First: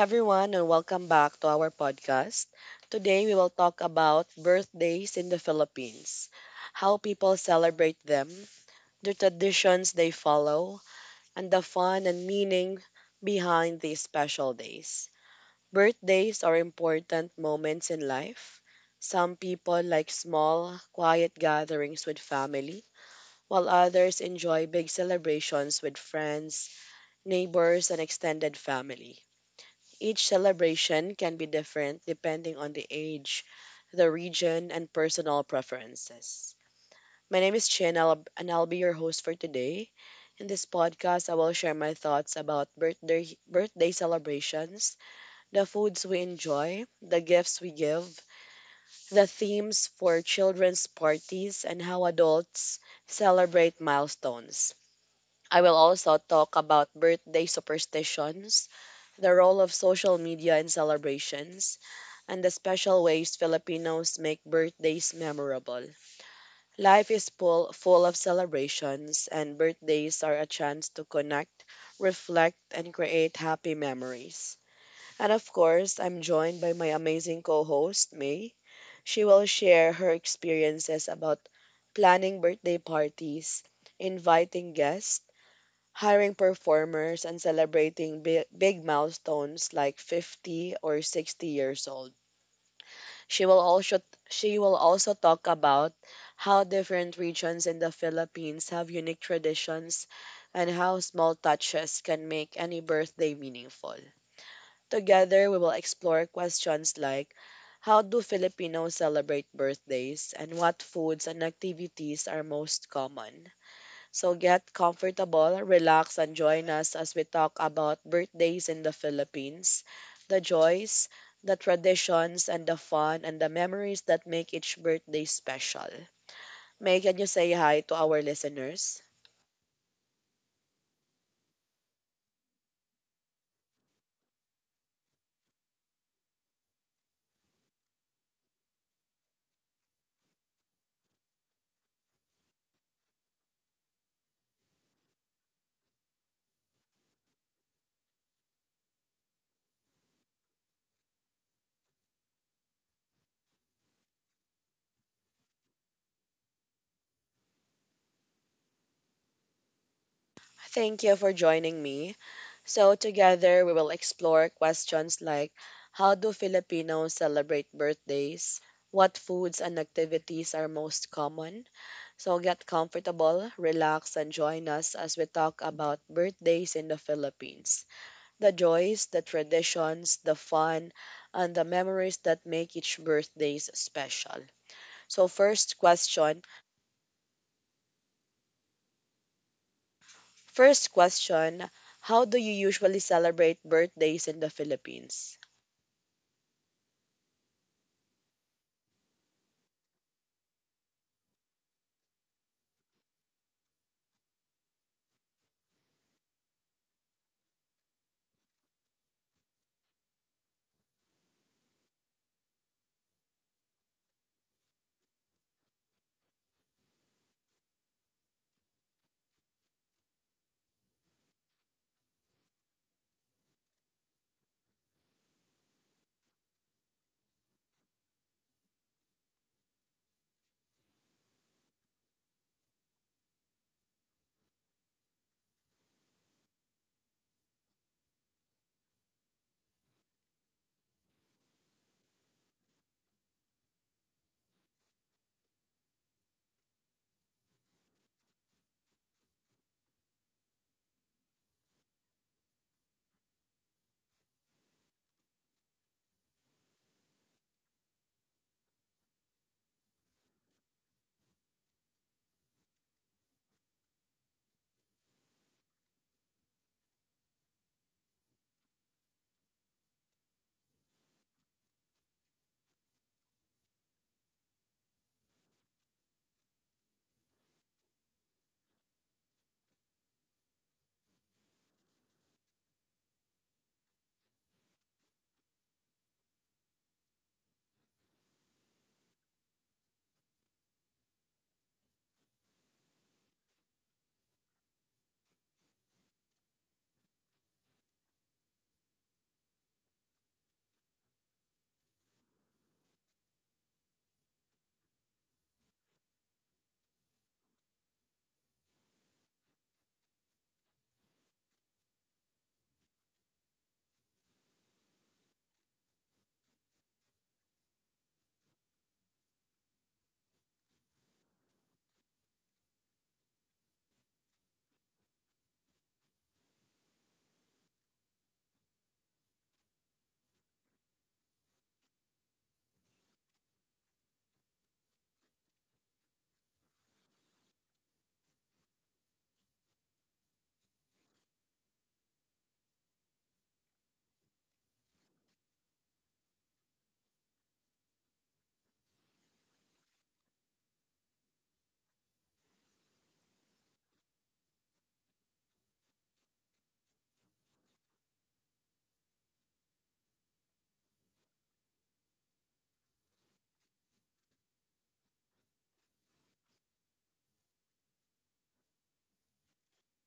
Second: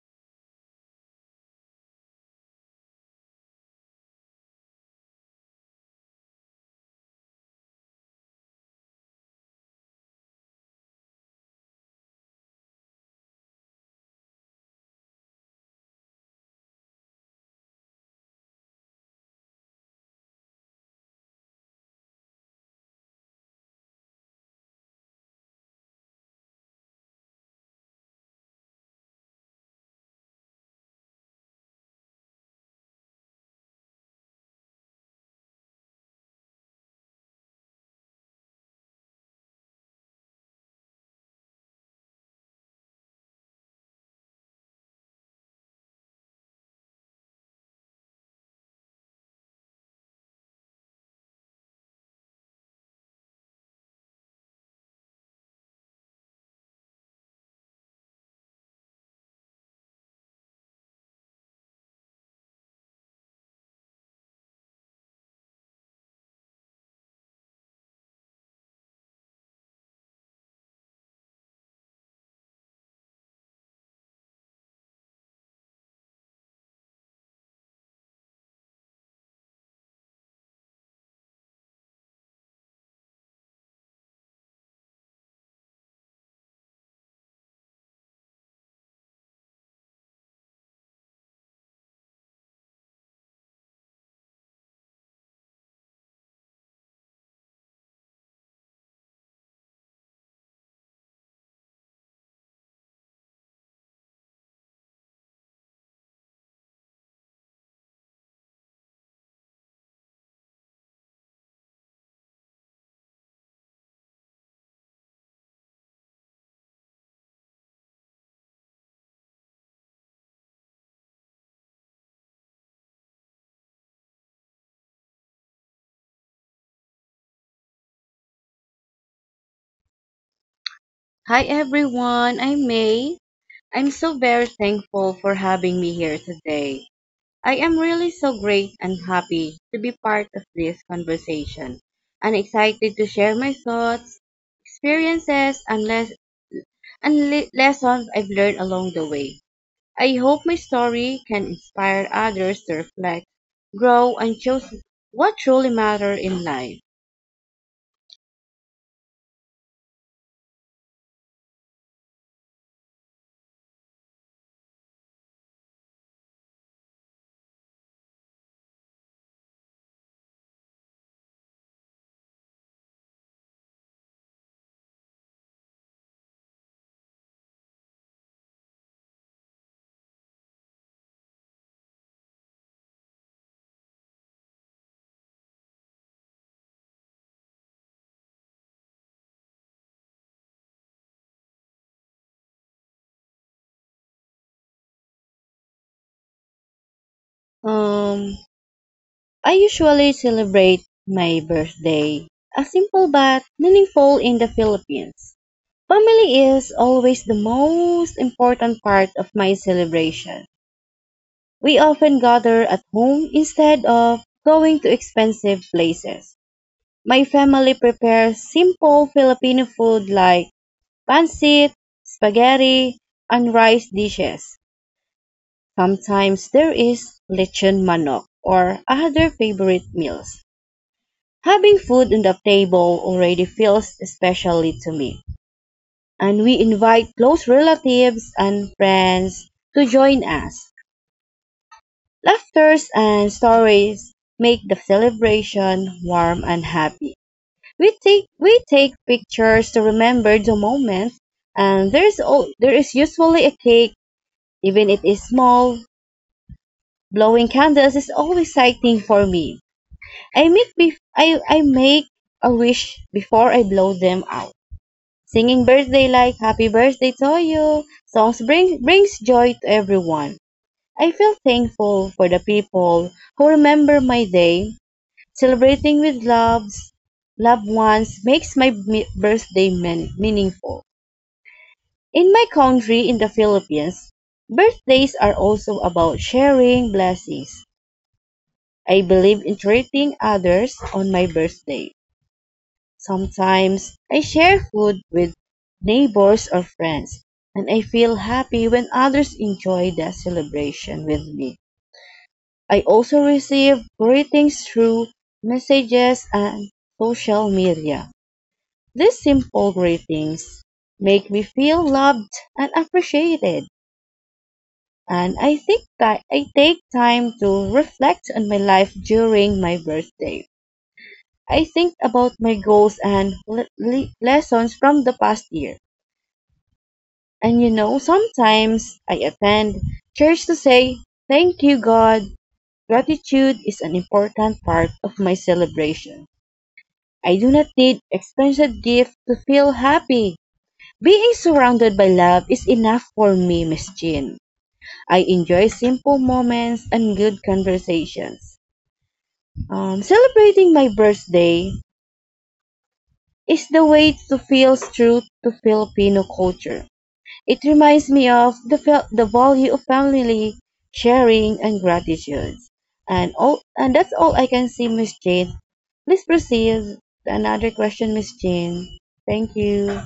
everyone, and welcome back to our podcast. Today we will talk about birthdays in the Philippines, how people celebrate them, the traditions they follow, and the fun and meaning behind these special days. Birthdays are important moments in life. Some people like small, quiet gatherings with family, while others enjoy big celebrations with friends, neighbors, and extended family. Each celebration can be different depending on the age, the region, and personal preferences. My name is Chin. And I'll be your host for today. In this podcast, I will share my thoughts about birthday celebrations, the foods we enjoy, the gifts we give, the themes for children's parties, and how adults celebrate milestones. I will also talk about birthday superstitions, the role of social media in celebrations, and the special ways Filipinos make birthdays memorable. Life is full of celebrations, and birthdays are a chance to connect, reflect, and create happy memories. And of course, I'm joined by my amazing co host, May. She will share her experiences about planning birthday parties, inviting guests, hiring performers, and celebrating big milestones like 50 or 60 years old. She will also she will also talk about how different regions in the Philippines have unique traditions and how small touches can make any birthday meaningful. Together, we will explore questions like how do Filipinos celebrate birthdays, and what foods and activities are most common? So get comfortable, relax, and join us as we talk about birthdays in the Philippines, the joys, the traditions, and the fun and the memories that make each birthday special. May, can you say hi to our listeners? Hi everyone, I'm May. I'm so very thankful for having me here today. I am really so great and happy to be part of this conversation and excited to share my thoughts, experiences, and lessons I've learned along the way. I hope my story can inspire others to reflect, grow, and choose what truly matters in life. Thank you for joining me. So, together we will explore questions like how do Filipinos celebrate birthdays? What foods and activities are most common? So, get comfortable, relax, and join us as we talk about birthdays in the Philippines, the joys, the traditions, the fun, and the memories that make each birthdays special. So, first question: how do you usually celebrate birthdays in the Philippines? Um, I usually celebrate my birthday, a simple but meaningful in the Philippines. Family is always the most important part of my celebration. We often gather at home instead of going to expensive places. My family prepares simple Filipino food like pancit, spaghetti, and rice dishes. Sometimes there is lechon manok or other favorite meals. Having food on the table already feels specially to me, and we invite close relatives and friends to join us. Laughters and stories make the celebration warm and happy. We take pictures to remember the moment, and there is usually a cake, even it is small. Blowing candles is always exciting for me. I make a wish before I blow them out. Singing birthday like "Happy Birthday to you" songs brings joy to everyone. I feel thankful for the people who remember my day. Celebrating with loved ones makes my birthday meaningful. In my country, in the Philippines, birthdays are also about sharing blessings. I believe in treating others on my birthday. Sometimes I share food with neighbors or friends, and I feel happy when others enjoy the celebration with me. I also receive greetings through messages and social media. These simple greetings make me feel loved and appreciated, and I think that I take time to reflect on my life during my birthday. I think about my goals and lessons from the past year. And you know, sometimes I attend church to say, "Thank you, God." Gratitude is an important part of my celebration. I do not need expensive gifts to feel happy. Being surrounded by love is enough for me, Miss Jean. I enjoy simple moments and good conversations. Celebrating my birthday is the way to feel true to Filipino culture. It reminds me of the value of family, sharing, and gratitude. And that's all I can see, Miss Jane. Please proceed. Another question, Miss Jane. Thank you.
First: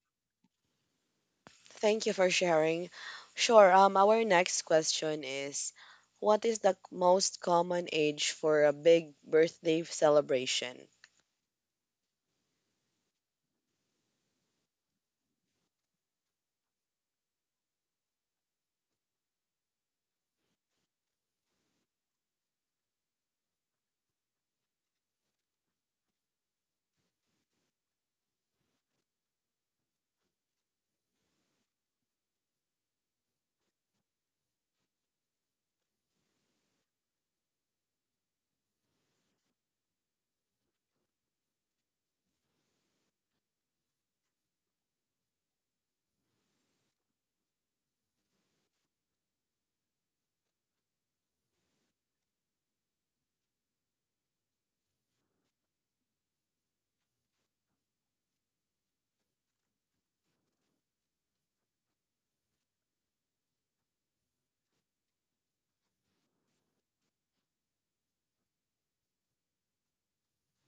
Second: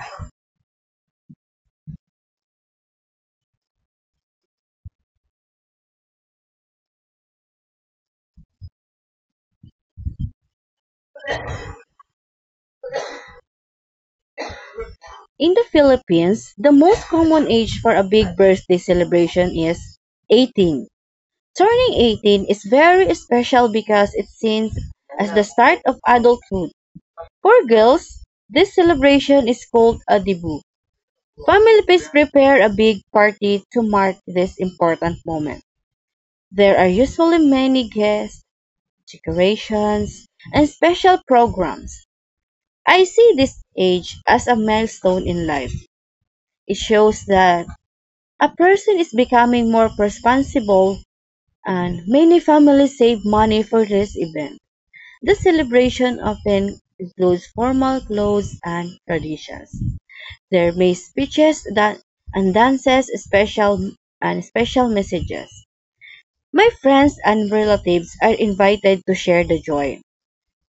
Thank you for sharing. Sure. Our next question is, what is the most common age for a big birthday celebration? In the Philippines, the most common age for a big birthday celebration is 18. Turning 18 is very special because it seems as the start of adulthood. For girls, this celebration is called a debut. Families prepare a big party to mark this important moment. There are usually many guests, decorations, and special programs. I see this age as a milestone in life. It shows that a person is becoming more responsible, and many families save money for this event. The celebration often includes formal clothes and traditions. They made speeches that and dances special and special messages. My friends and relatives are invited to share the joy.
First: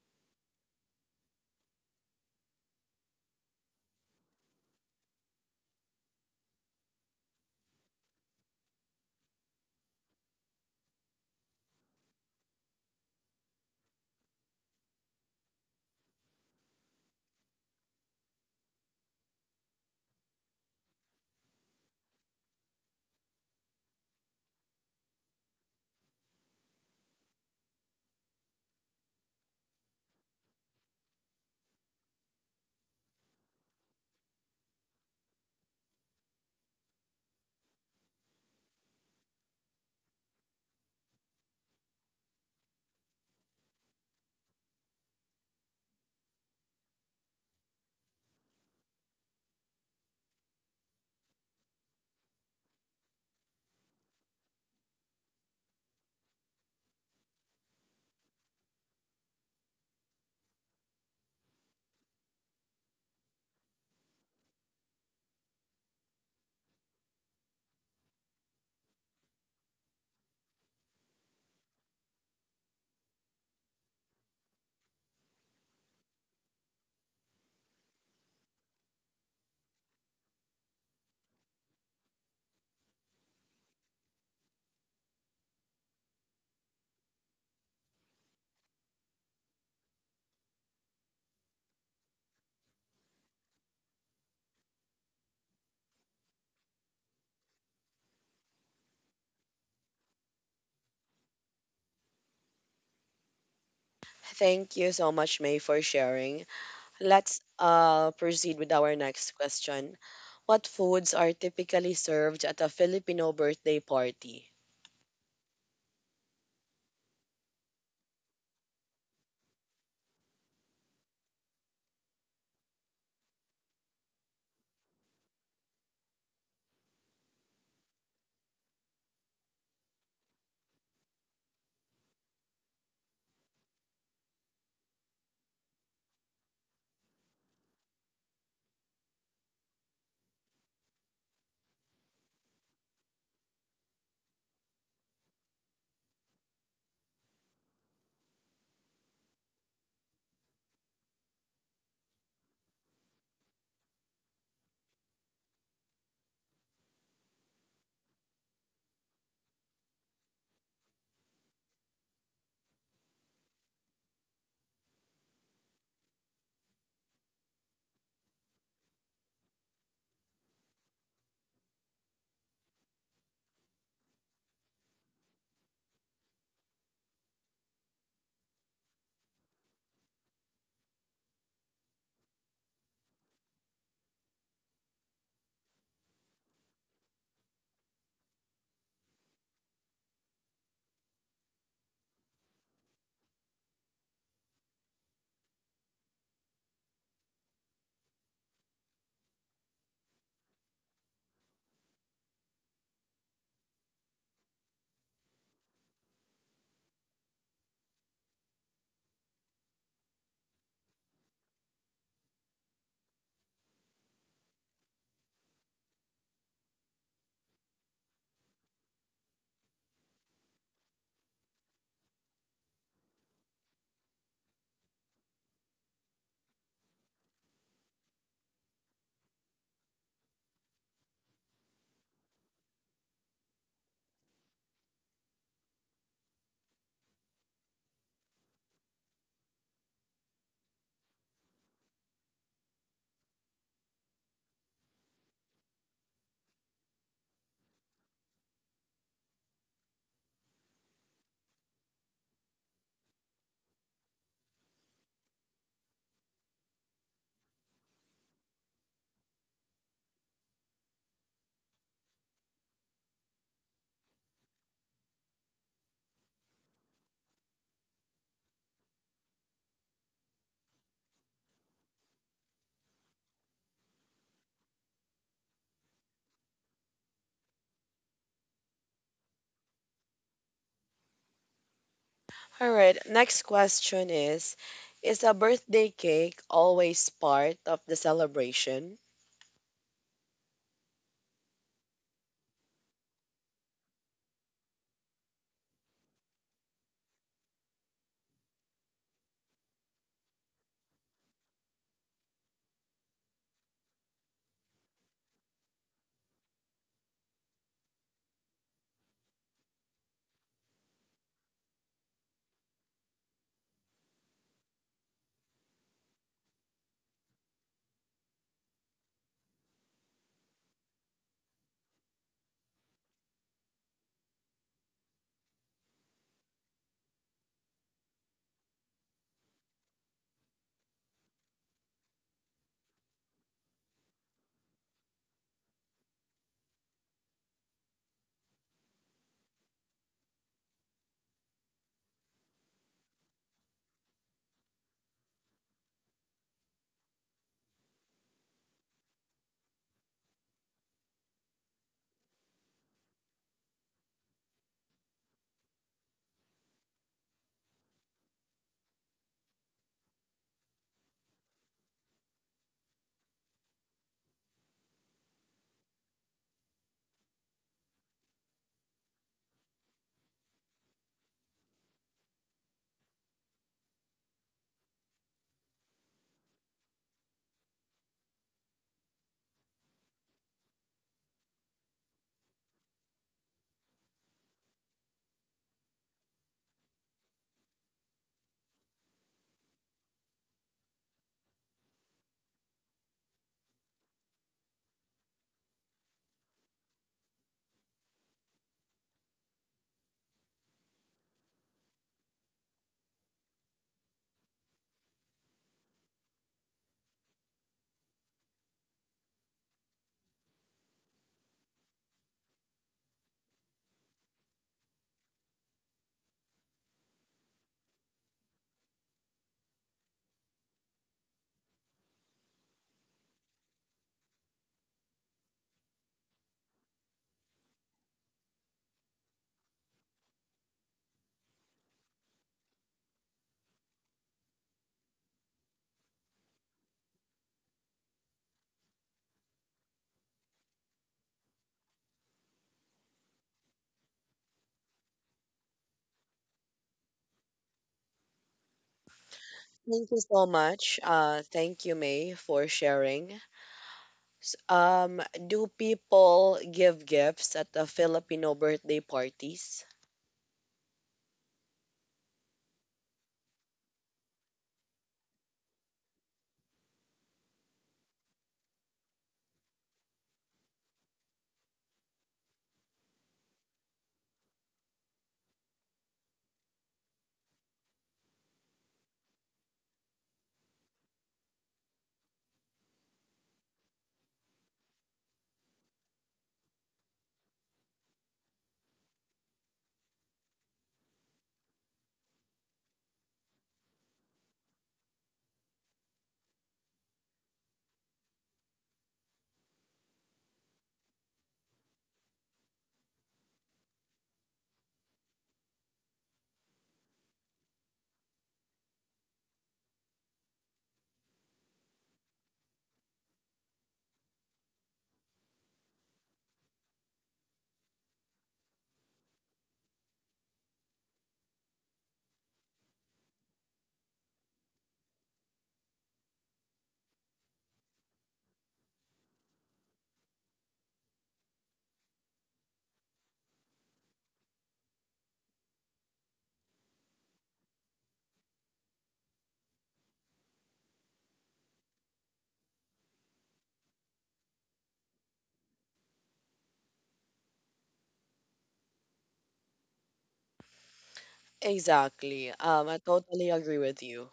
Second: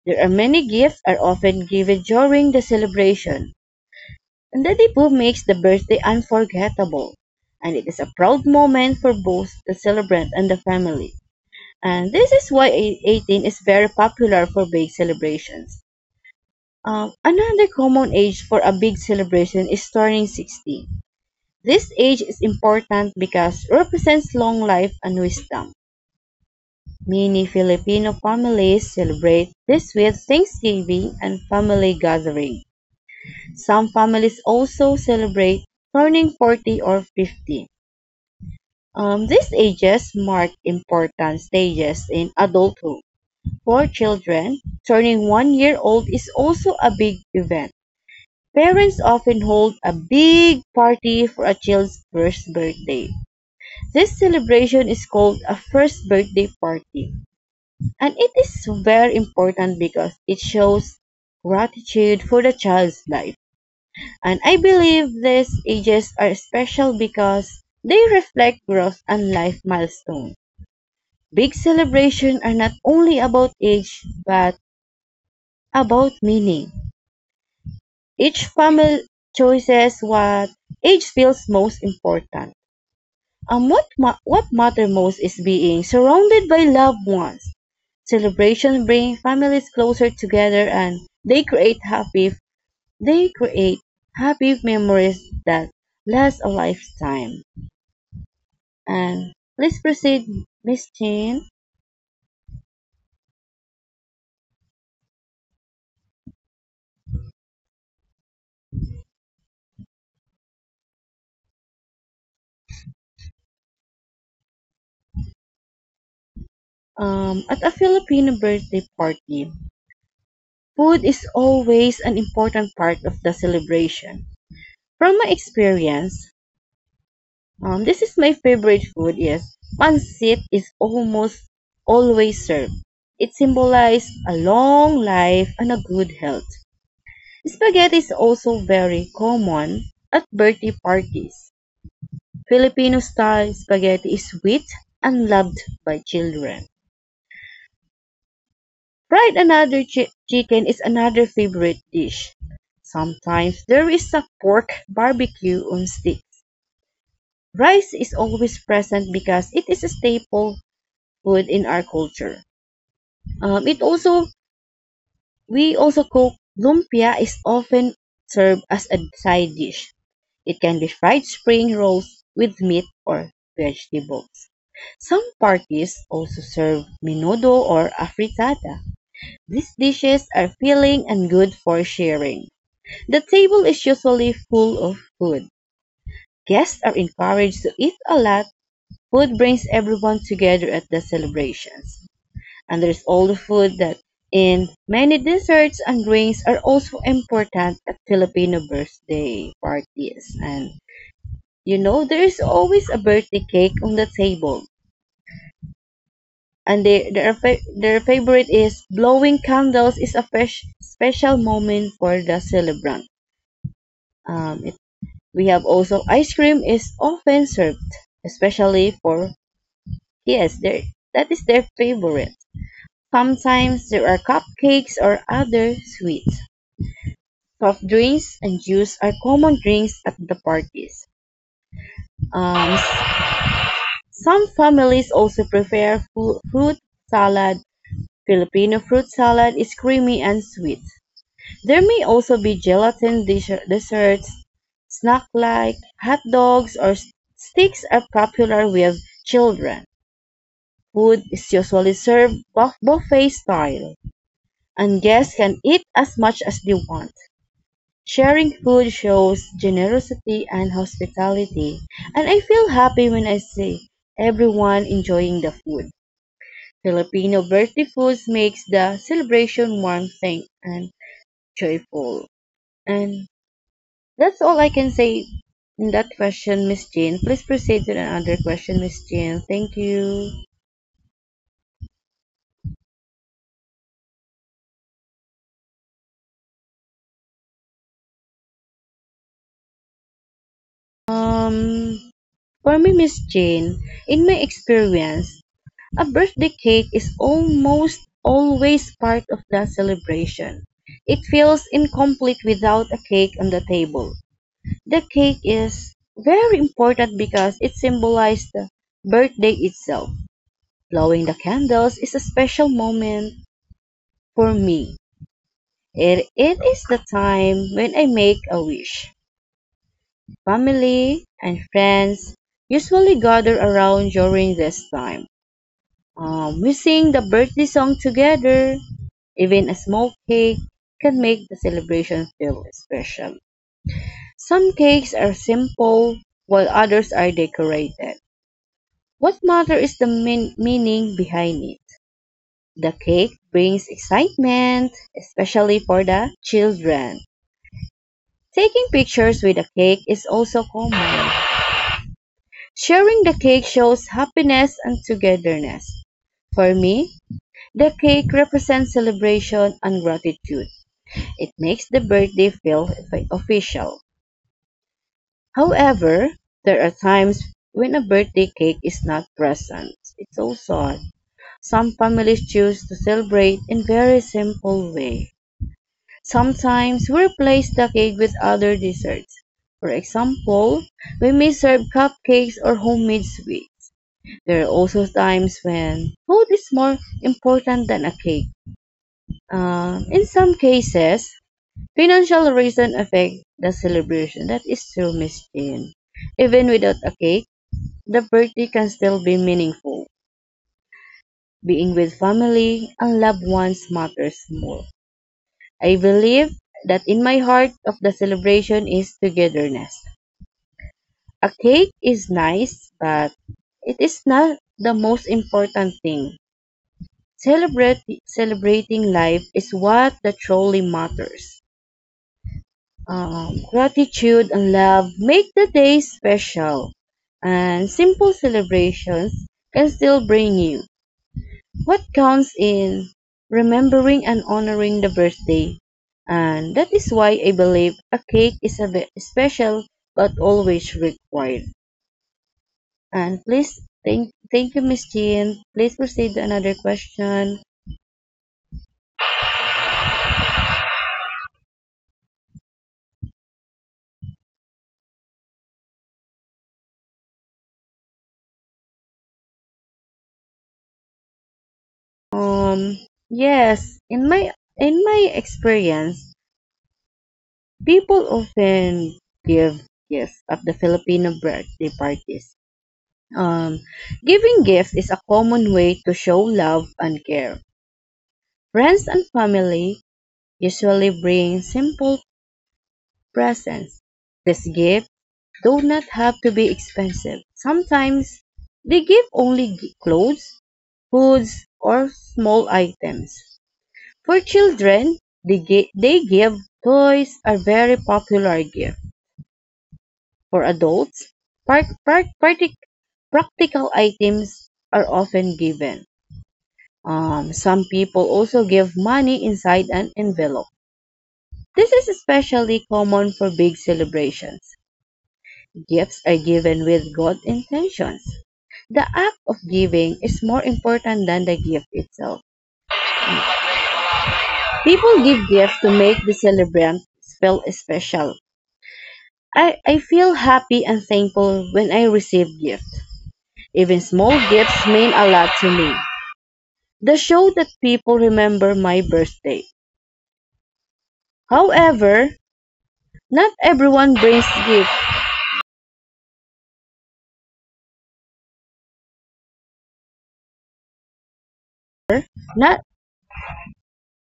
There are many gifts are often given during the celebration, and the Dipu makes the birthday unforgettable. And it is a proud moment for both the celebrant and the family. And this is why 18 is very popular for big celebrations. Another common age for a big celebration is turning 60. This age is important because it represents long life and wisdom. Many Filipino families celebrate this with Thanksgiving and family gathering. Some families also celebrate turning 40 or 50. These ages mark important stages in adulthood. For children, turning one year old is also a big event. Parents often hold a big party for a child's first birthday. This celebration is called a first birthday party, and it is very important because it shows gratitude for the child's life. And I believe these ages are special because they reflect growth and life milestones. Big celebrations are not only about age but about meaning. Each family chooses what age feels most important. And what matters most is being surrounded by loved ones. Celebrations bring families closer together, and they create happy, they create happy memories that last a lifetime. And please proceed, Miss Jane. Thank you so much, May, for sharing. Let's proceed with our next question. What foods are typically served at a Filipino birthday party? At a Filipino birthday party, food is always an important part of the celebration. From my experience, this is my favorite food, yes. Pancit is almost always served. It symbolizes a long life and a good health. Spaghetti is also very common at birthday parties. Filipino style spaghetti is sweet and loved by children. Fried another chicken is another favorite dish. Sometimes there is a pork barbecue on sticks. Rice is always present because it is a staple food in our culture. It also We also cook lumpia is often served as a side dish. It can be fried spring rolls with meat or vegetables. Some parties also serve menudo or afritada. These dishes are filling and good for sharing. The table is usually full of food. Guests are encouraged to eat a lot. Food brings everyone together at the celebrations. And there is all the food that in many desserts and drinks are also important at Filipino birthday parties. And you know, there is always a birthday cake on the table. And their favorite is blowing candles is a fresh, special moment for the celebrant. Um, it, we have also ice cream is often served, especially for yes, there that is their favorite. Sometimes there are cupcakes or other sweets. Soft drinks and juice are common drinks at the parties. Um, s- some families also prepare fruit salad. Filipino fruit salad is creamy and sweet. There may also be gelatin desserts, snack like hot dogs or sticks are popular with children. Food is usually served buffet style, and guests can eat as much as they want. Sharing food shows generosity and hospitality, and I feel happy when I see everyone enjoying the food. Filipino birthday foods makes the celebration warm, thing and joyful. And that's all I can say in that question, Miss Jean. Please proceed to another question, Miss Jean. Thank you. All right. Next question is a birthday cake always part of the celebration? Um, for me, Miss Jane, in my experience, a birthday cake is almost always part of the celebration. It feels incomplete without a cake on the table. The cake is very important because it symbolizes the birthday itself. Blowing the candles is a special moment for me. It is the time when I make a wish. Family and friends usually gather around during this time. We sing the birthday song together. Even a small cake can make the celebration feel special. Some cakes are simple, while others are decorated. What matters is the meaning behind it. The cake brings excitement, especially for the children. Taking pictures with a cake is also common. Sharing the cake shows happiness and togetherness. For me, the cake represents celebration and gratitude. It makes the birthday feel official. However, there are times when a birthday cake is not present. It's so sad. Some families choose to celebrate in very simple way. Sometimes we replace the cake with other desserts. For example, we may serve cupcakes or homemade sweets. There are also times when food is more important than a cake. In some cases, financial reasons affect the celebration. That is true, Miss Jean. Even without a cake, the birthday can still be meaningful. Being with family and loved ones matters more. I believe that in my heart of the celebration is togetherness. A cake is nice, but it is not the most important thing. Celebrating life is what that truly matters. Gratitude and love make the day special, and simple celebrations can still bring you. What counts is remembering and honoring the birthday. And that is why I believe a cake is a bit special but always required. And please thank you, Miss Jean. Please proceed to another question. Thank you so much. Thank you, May, for sharing. S- Um, do people give gifts at the Filipino birthday parties? Um yes, in my experience, people often give gifts at the Filipino birthday parties. Um, Giving gifts is a common way to show love and care. Friends and family usually bring simple presents. These gifts do not have to be expensive. Sometimes they give only clothes, foods, or small items. For children, they give toys are very popular gift. For adults, par- par- partic- practical items are often given. Some people also give money inside an envelope. This is especially common for big celebrations. Gifts are given with good intentions. The act of giving is more important than the gift itself. People give gifts to make the celebrant feel special. I feel happy and thankful when I receive gifts. Even small gifts mean a lot to me. They show that people remember my birthday. However, not everyone brings gifts. Exactly. Not I totally agree with you.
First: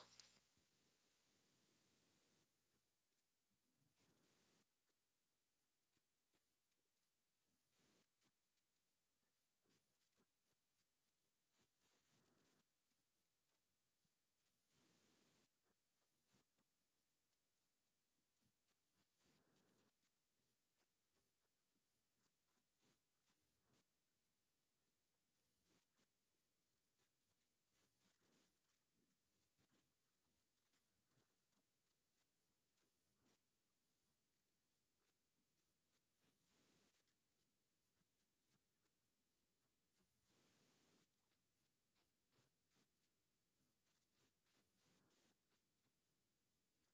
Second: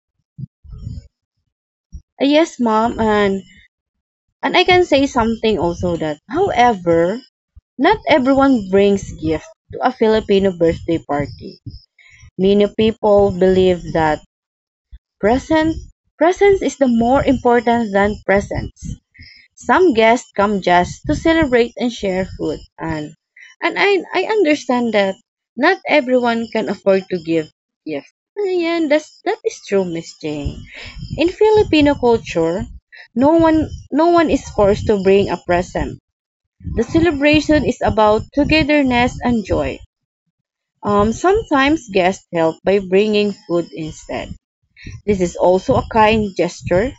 yes, mom, and I can say something also that, however, not everyone brings gifts to a Filipino birthday party. Many people believe that present presence is the more important than presents. Some guests come just to celebrate and share food, and I understand that not everyone can afford to give gifts. Ayan, that is true, Miss Jane. In Filipino culture, no one is forced to bring a present. The celebration is about togetherness and joy. Sometimes guests help by bringing food instead. This is also a kind gesture,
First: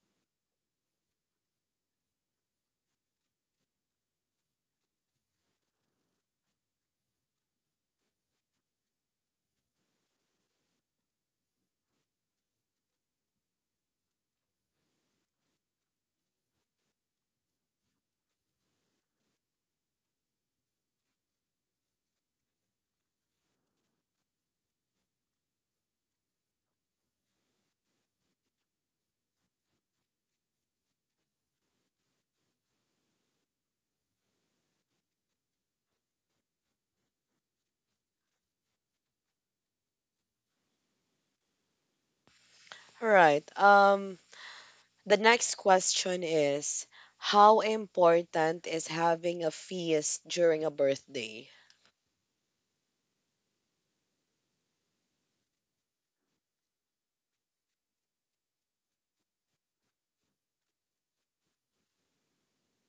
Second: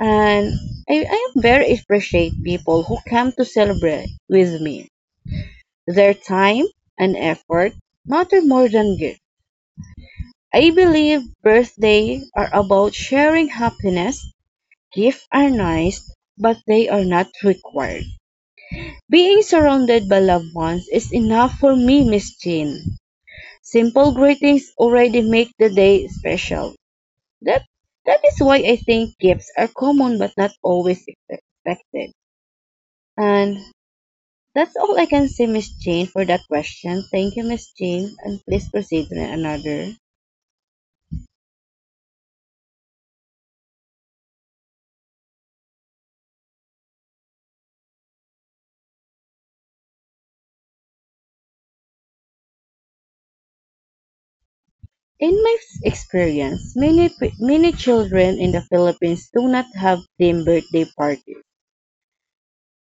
and I very appreciate people who come to celebrate with me. Their time and effort matter more than gifts. I believe birthdays are about sharing happiness. Gifts are nice, but they are not required. Being surrounded by loved ones is enough for me, Miss Jean. Simple greetings already make the day special. That that is why I think gifts are common but not always expected. And that's all I can say, Miss Jane, for that question. Thank you, Miss Jane, and please proceed to another. All right. The next question is, how important is having a feast during a birthday? In my experience, many children in the Philippines do not have themed birthday parties.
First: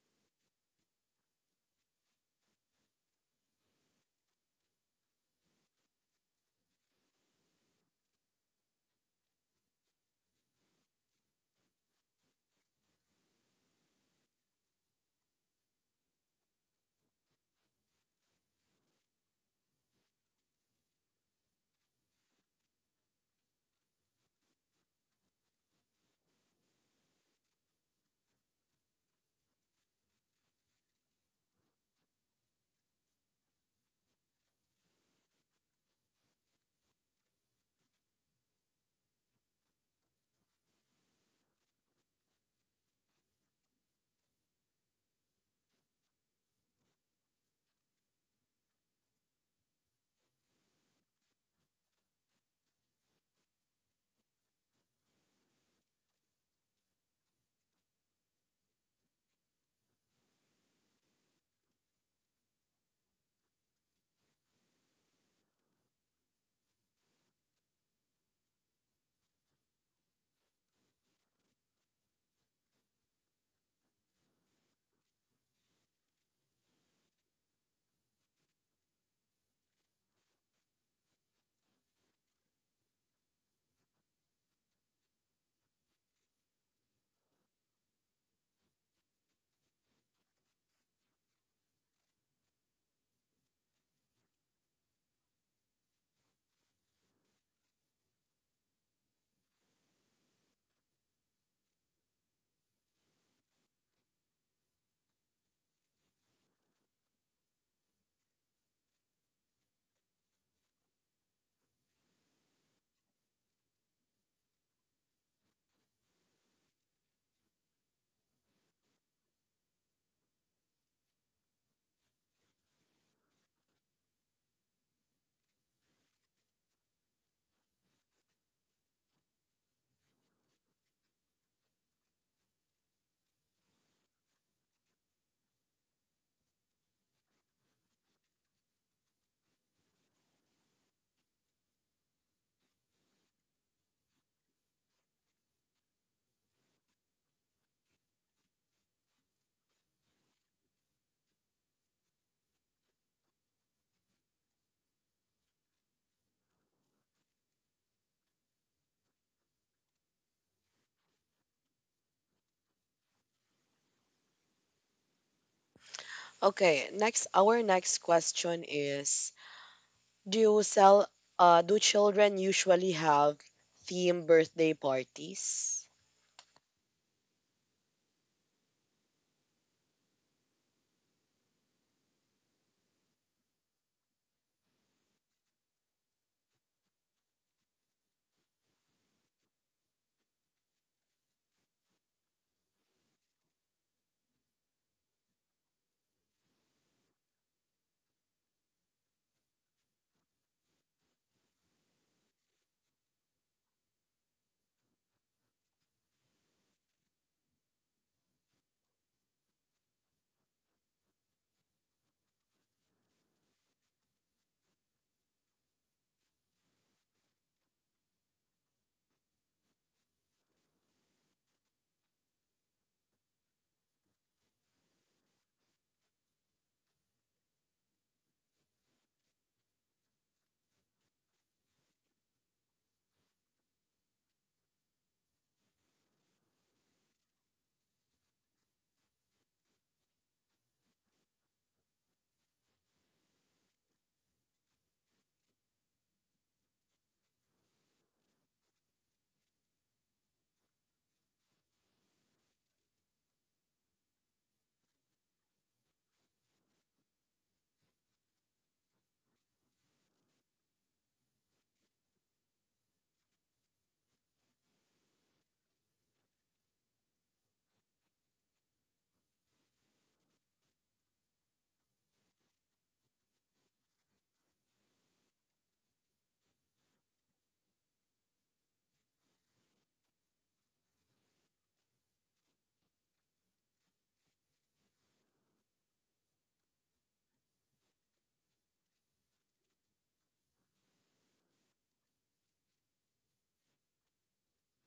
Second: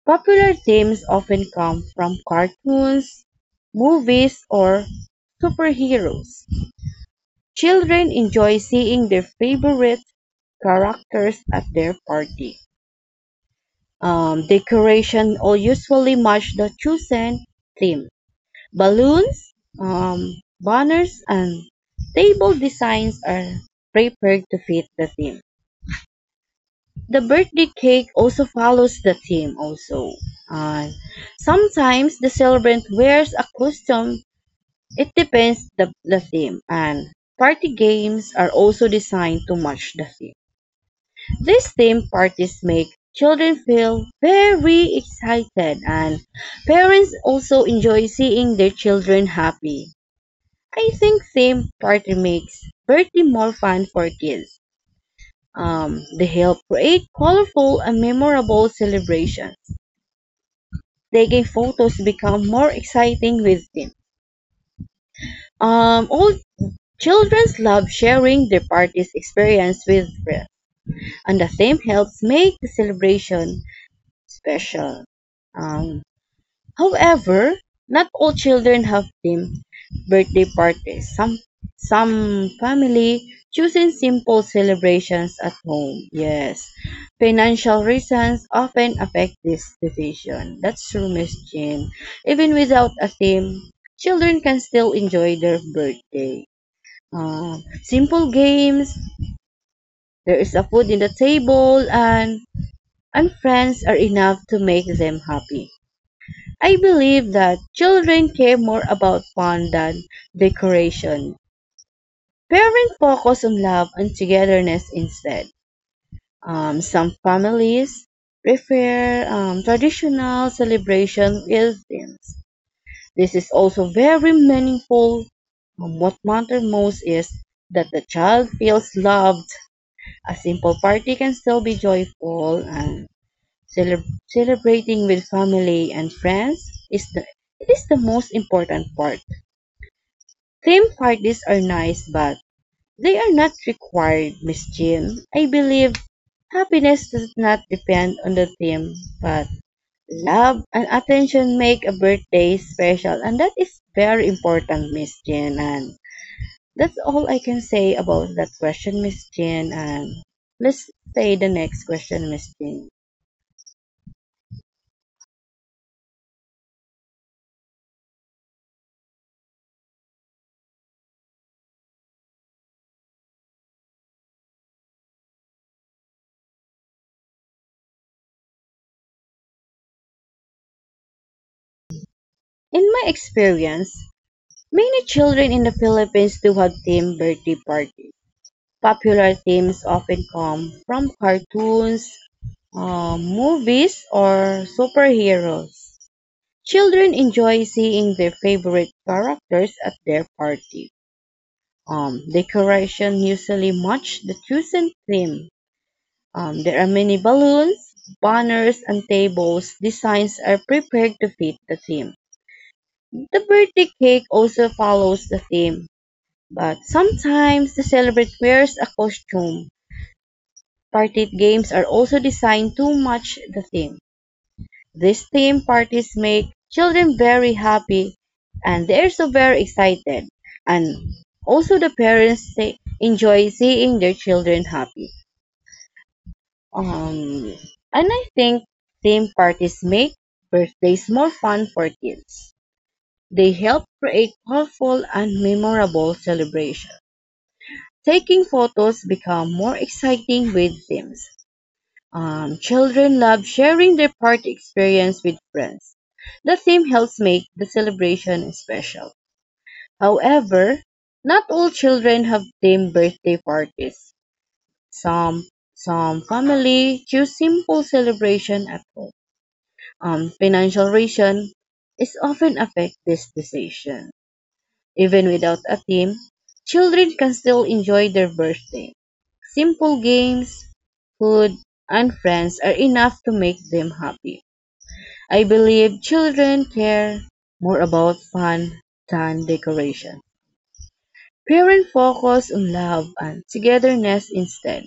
Popular themes often come from cartoons, movies, or superheroes. Children enjoy seeing their favorite characters at their party. Decoration all usually match the chosen theme. Balloons, um, banners, and table designs are prepared to fit the theme. The birthday cake also follows the theme also. Uh, Sometimes the celebrant wears a costume. It depends the theme, and party games are also designed to match the theme. These theme parties make children feel very excited, and parents also enjoy seeing their children happy. I think theme party makes birthday more fun for kids. They help create colorful and memorable celebrations. Taking photos become more exciting with them. All children love sharing their party's experience with friends, and the theme helps make the celebration special. Um, However, not all children have themed birthday parties; some family choosing simple celebrations at home. Yes, financial reasons often affect this decision. That's true, Miss Jean. Even without a theme, children can still enjoy their birthday. Simple games, there is a food in the table, and friends are enough to make them happy. I believe that children care more about fun than decoration. Parents focus on love and togetherness instead. Some families prefer traditional celebration with themes. This is also very meaningful. What matters most is that the child feels loved. A simple party can still be joyful, and celebrating with family and friends is the it is the most important part. Theme parties are nice, but they are not required, Miss Jean. I believe happiness does not depend on the theme, but love and attention make a birthday special, and that is very important, Miss Jean. And that's all I can say about that question, Miss Jean. And let's say the next question, Miss Jean. Okay, next our next question is, do you sell do children usually have theme birthday parties? In my experience, many children in the Philippines do have themed birthday parties. Popular themes often come from cartoons, movies, or superheroes. Children enjoy seeing their favorite characters at their party. Decoration usually match the chosen theme. There are many balloons, banners, and tables. Designs are prepared to fit the theme. The birthday cake also follows the theme. But sometimes the celebrant wears a costume. Party games are also designed to match the theme. These theme parties make children very happy, and they're so very excited. And also the parents say, enjoy seeing their children happy. Um, and I think theme parties make birthdays more fun for kids. They help create colorful and memorable celebrations. Taking photos become more exciting with themes. Children love sharing their party experience with friends. The theme helps make the celebration special. However, not all children have themed birthday parties. Some some family choose simple celebration at home. Financial reason is often affect this decision. Even without a team, children can still enjoy their birthday. Simple games, food, and friends are enough to make them happy. I believe children care more about fun than decoration. Parents focus on love and togetherness instead.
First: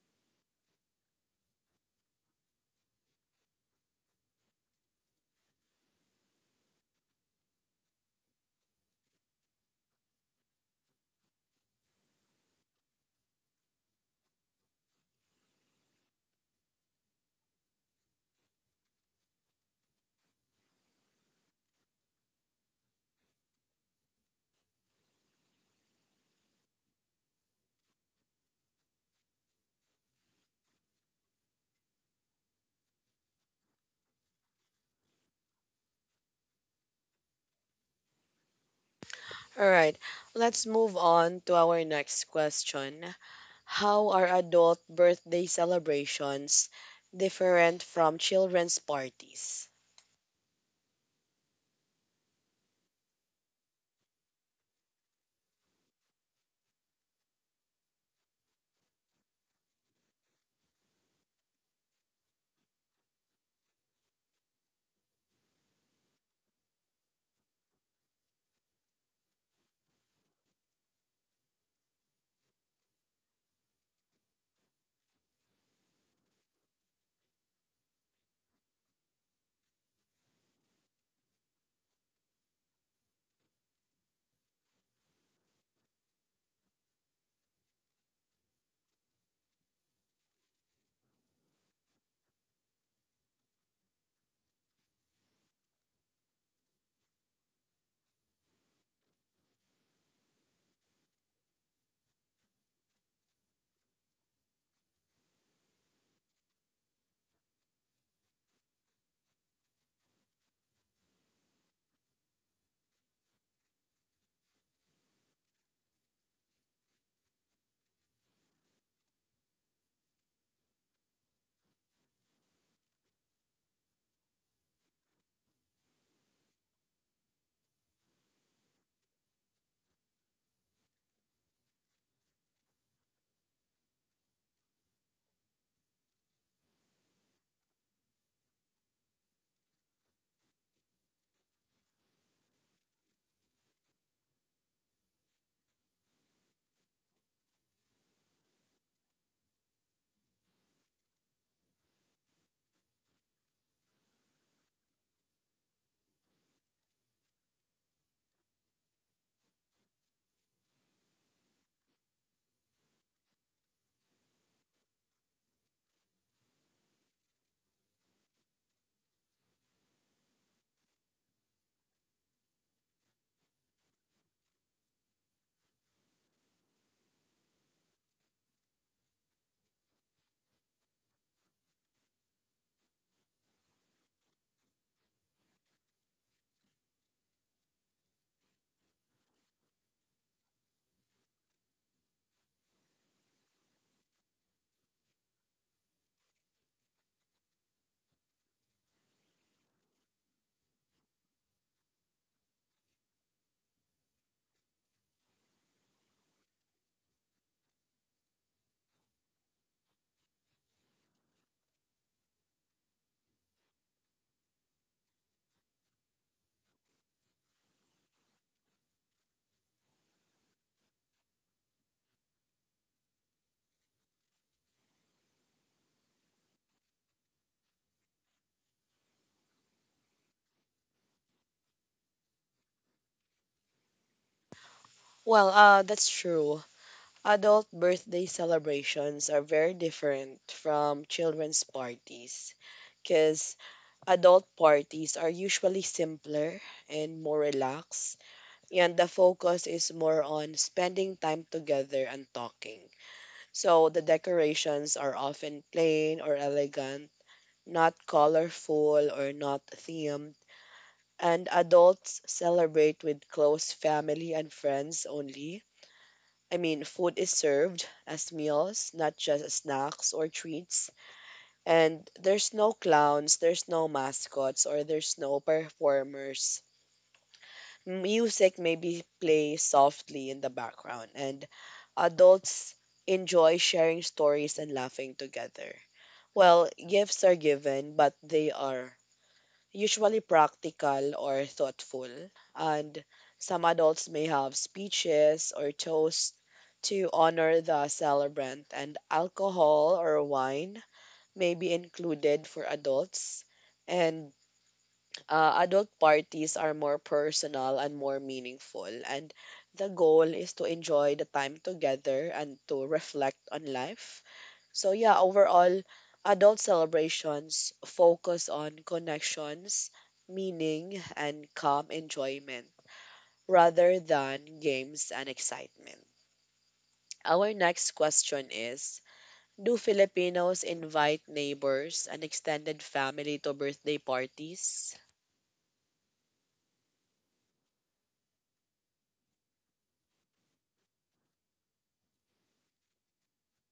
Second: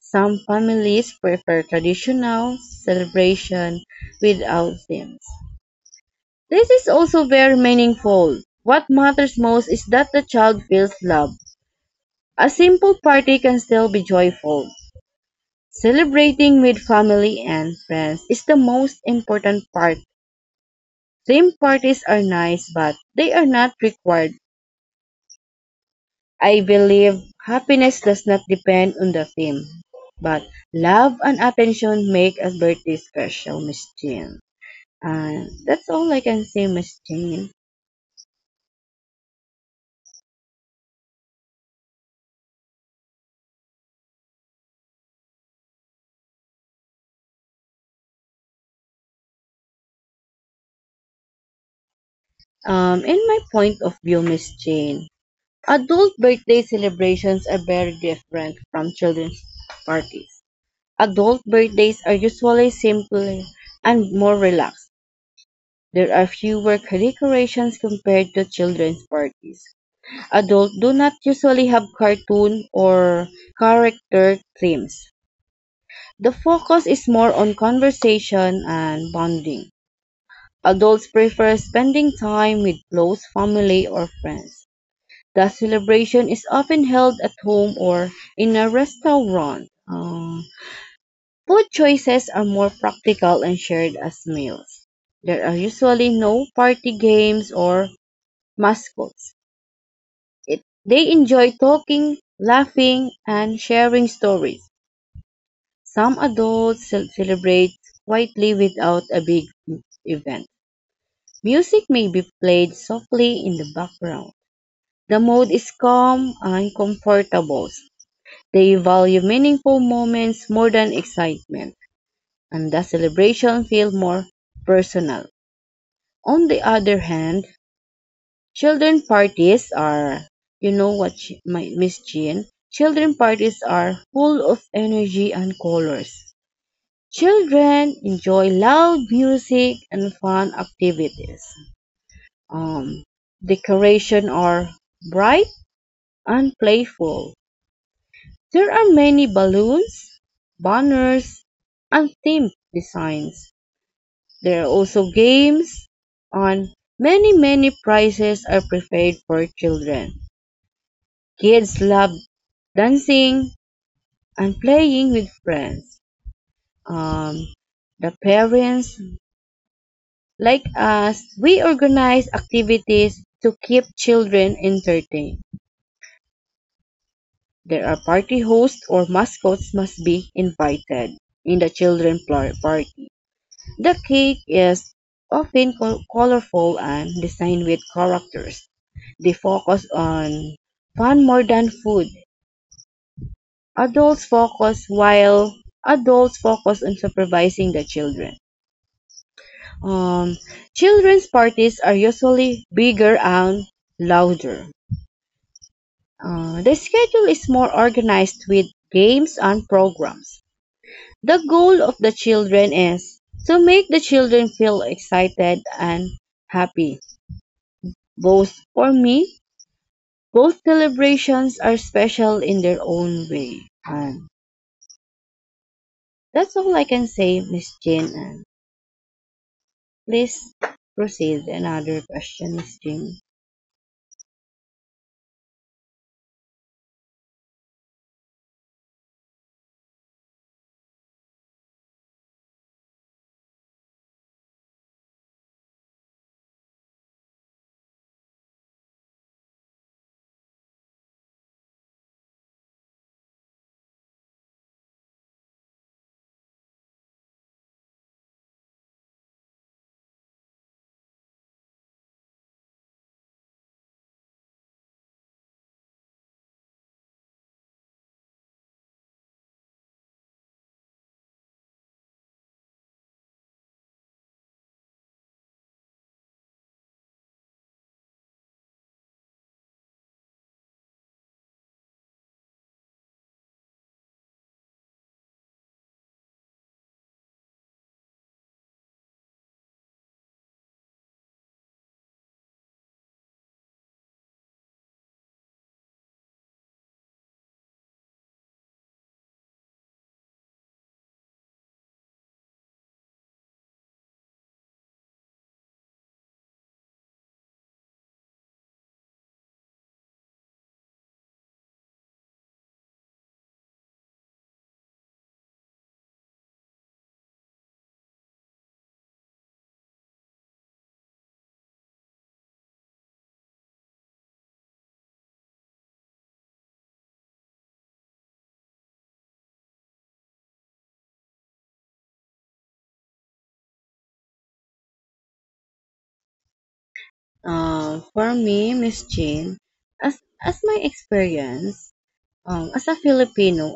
Some families prefer traditional celebration without themes. This is also very meaningful. What matters most is that the child feels loved. A simple party can still be joyful. Celebrating with family and friends is the most important part. Theme parties are nice, but they are not required. I believe happiness does not depend on the theme, but love and attention make a birthday special, Miss Jean. And that's all I can say, Miss Jean. All right, let's move on to our next question. How are adult birthday celebrations different from children's parties? In my point of view, Miss Jean, adult birthday celebrations are very different from children's parties. Adult birthdays are usually simpler and more relaxed. There are fewer decorations compared to children's parties. Adults do not usually have cartoon or character themes. The focus is more on conversation and bonding. Adults prefer spending time with close family or friends. The celebration is often held at home or in a restaurant. Food choices are more practical and shared as meals. There are usually no party games or mascots. It, they enjoy talking, laughing, and sharing stories. Some adults celebrate quietly without a big event. Music may be played softly in the background. The mood is calm and comfortable. They value meaningful moments more than excitement, and the celebration feels more personal. On the other hand, children parties are, you know what, Miss Jean? Children parties are full of energy and colors. Children enjoy loud music and fun activities. Um, Decoration are bright and playful. There are many balloons, banners, and themed designs. There are also games on many prizes are prepared for children. Kids love dancing and playing with friends. Um, the parents, like us, we organize activities to keep children entertained. There are party hosts or mascots must be invited in the children party. The cake is often colorful and designed with characters. They focus on fun more than food. Adults focus while adults focus on supervising the children. Um, Children's parties are usually bigger and louder. The schedule is more organized with games and programs. The goal of the children is to make the children feel excited and happy. Both for me, both celebrations are special in their own way. And that's all I can say, Miss Jean. And please proceed another question, Miss Jean. Well, that's true. Adult birthday celebrations are very different from children's parties because adult parties are usually simpler and more relaxed, and the focus is more on spending time together and talking. So the decorations are often plain or elegant, not colorful or not themed, and adults celebrate with close family and friends only. I mean, food is served as meals, not just as snacks or treats. And there's no clowns, there's no mascots, or there's no performers. Music maybe plays softly in the background, and adults enjoy sharing stories and laughing together. Well, gifts are given, but they are usually practical or thoughtful, and some adults may have speeches or toasts to honor the celebrant, and alcohol or wine may be included for adults, and adult parties are more personal and more meaningful. And the goal is to enjoy the time together and to reflect on life. So, yeah, overall, adult celebrations focus on connections, meaning, and calm enjoyment rather than games and excitement. Our next question is, do Filipinos invite neighbors and extended family to birthday parties? For me, Miss Jean, as my experience, as a Filipino,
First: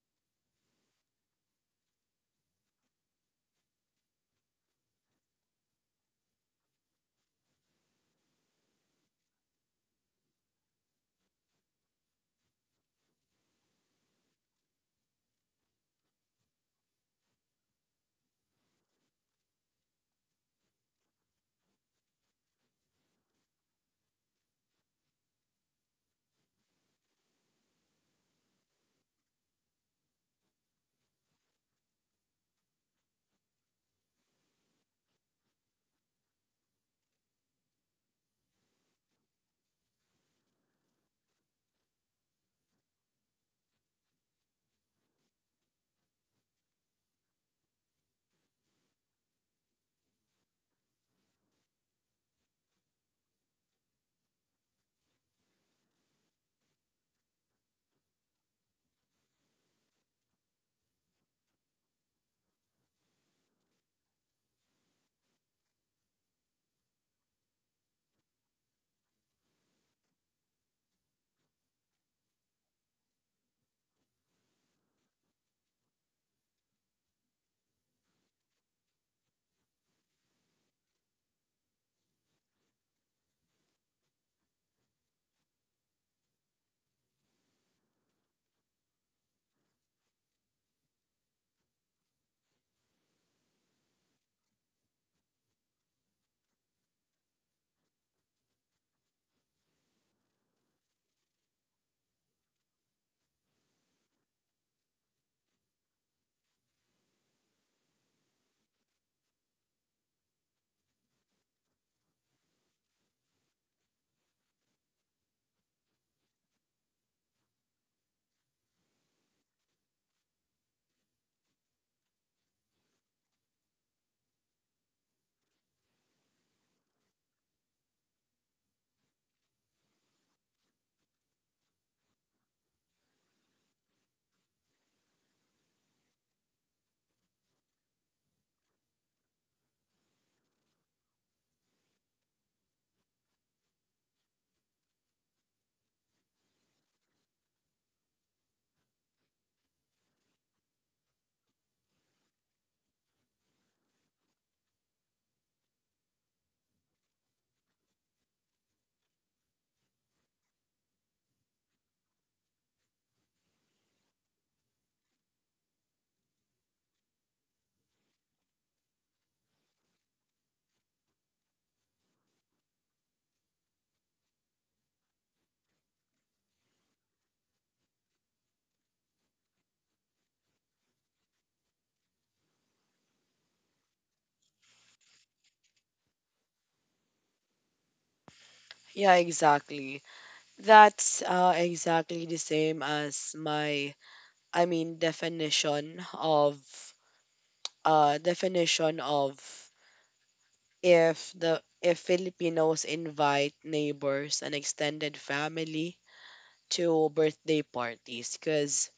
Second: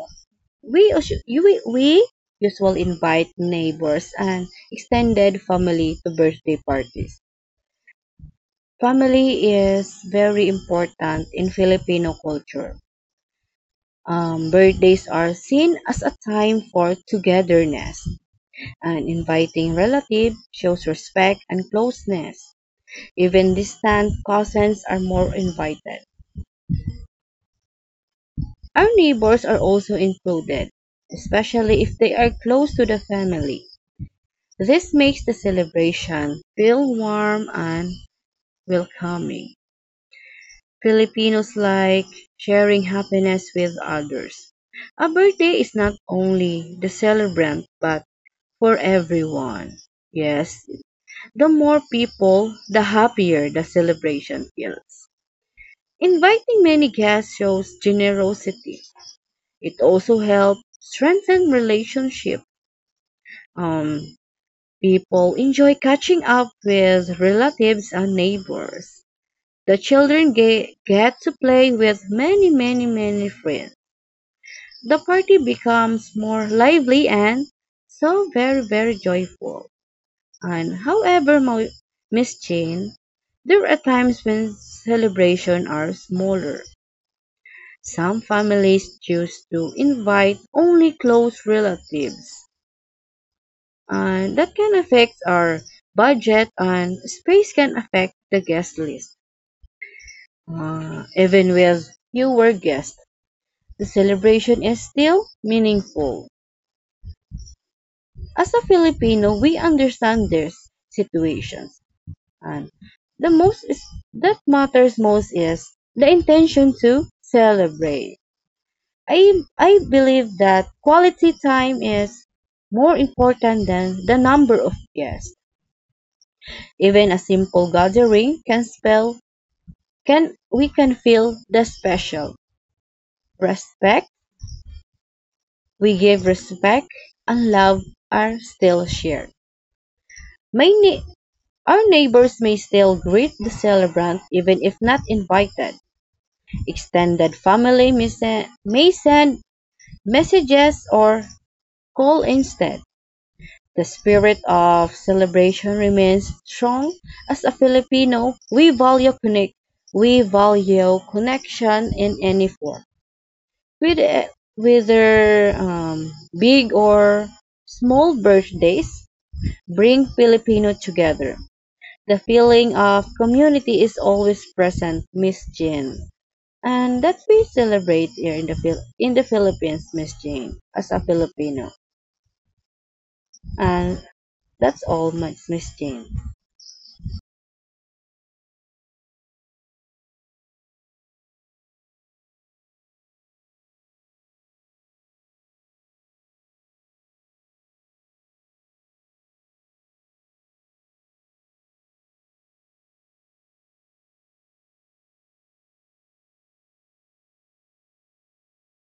we us- you we usually invite neighbors and extended family to birthday parties. Family is very important in Filipino culture. Birthdays are seen as a time for togetherness, and inviting relatives shows respect and closeness. Even distant cousins are more invited. Our neighbors are also included, especially if they are close to the family. This makes the celebration feel warm and welcoming. Filipinos like sharing happiness with others. A birthday is not only the celebrant but for everyone. Yes, the more people, the happier the celebration feels. Inviting many guests shows generosity. It also helps strengthen relationship. Um, People enjoy catching up with relatives and neighbors. The children get to play with many, many, many friends. The party becomes more lively and so very, very joyful. And however, Miss Jane, there are times when celebrations are smaller. Some families choose to invite only close relatives, and that can affect our budget and space can affect the guest list. Even with fewer guests, the celebration is still meaningful. As a Filipino, we understand their situations. And the most is, that matters most is the intention to celebrate. I believe that quality time is more important than the number of guests. Even a simple gathering can feel the special respect we give respect and love are still shared. Many. Our neighbors may still greet the celebrant even if not invited. Extended family may send messages or call instead. The spirit of celebration remains strong. As a Filipino, we value connection in any form, with whether big or small, birthdays bring Filipino together. The feeling of community is always present, Miss Jean. And that we celebrate here in the in the Philippines, Miss Jean, as a Filipino. And that's all, Miss Jean. Yeah, exactly. That's exactly the same as I mean, definition of if Filipinos invite neighbors and extended family to birthday parties, because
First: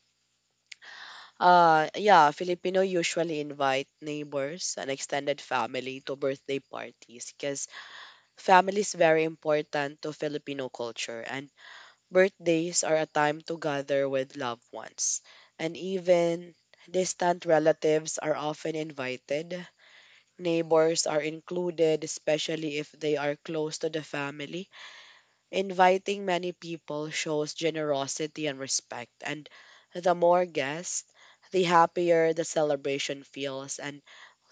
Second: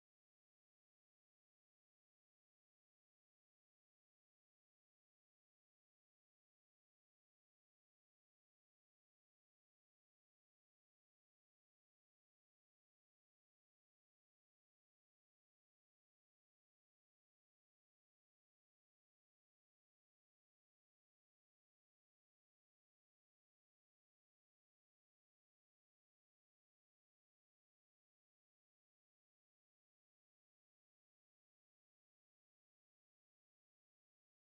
yeah, Filipino usually invite neighbors and extended family to birthday parties because family is very important to Filipino culture, and birthdays are a time to gather with loved ones, and even distant relatives are often invited. Neighbors are included, especially if they are close to the family. Inviting many people shows generosity and respect, and the more guests, the happier the celebration feels. And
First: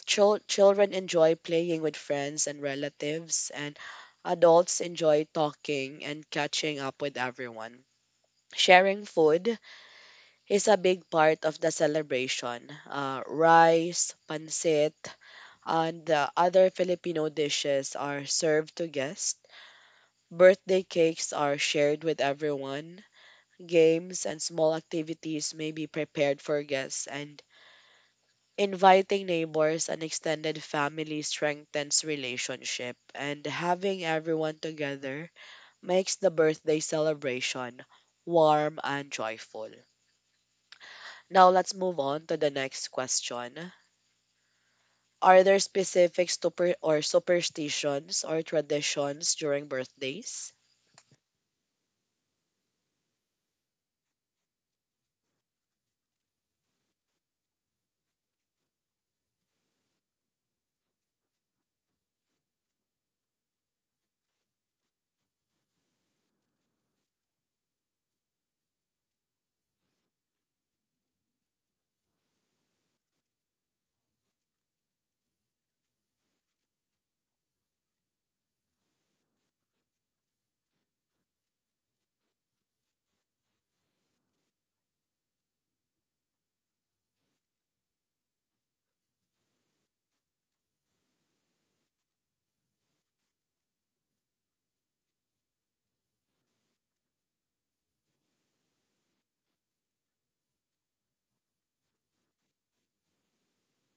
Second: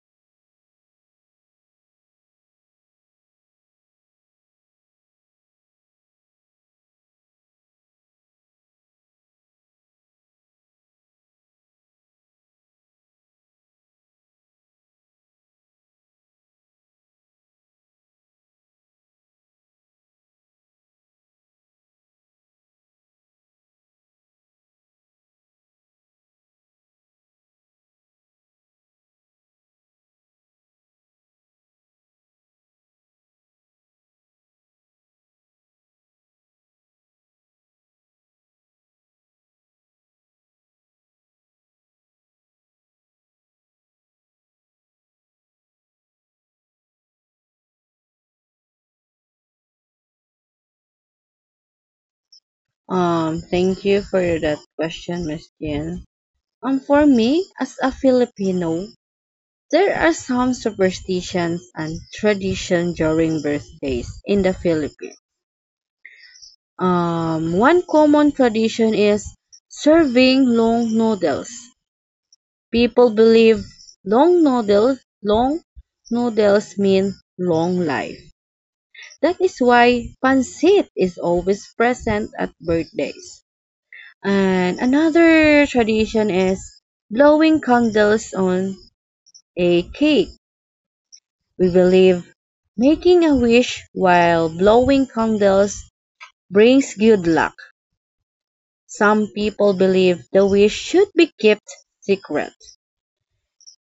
children enjoy playing with friends and relatives, and adults enjoy talking and catching up with everyone. Sharing food is a big part of the celebration. Rice, pancit, and the other Filipino dishes are served to guests. Birthday cakes are shared with everyone. Games and small activities may be prepared for guests, and inviting neighbors and extended family strengthens relationship. And having everyone together makes the birthday celebration warm and joyful. Now let's move on to the next question. Are there specific superstitions or traditions during birthdays? Thank you for that question, Miss Jean. For me, as a Filipino, there are some superstitions and tradition during birthdays in the Philippines. One common tradition is serving long noodles. People believe long noodles mean long life. That is why pancit is always present at birthdays. And another tradition is blowing candles on a cake. We believe making a wish while blowing candles brings good luck. Some people believe the wish should be kept secret.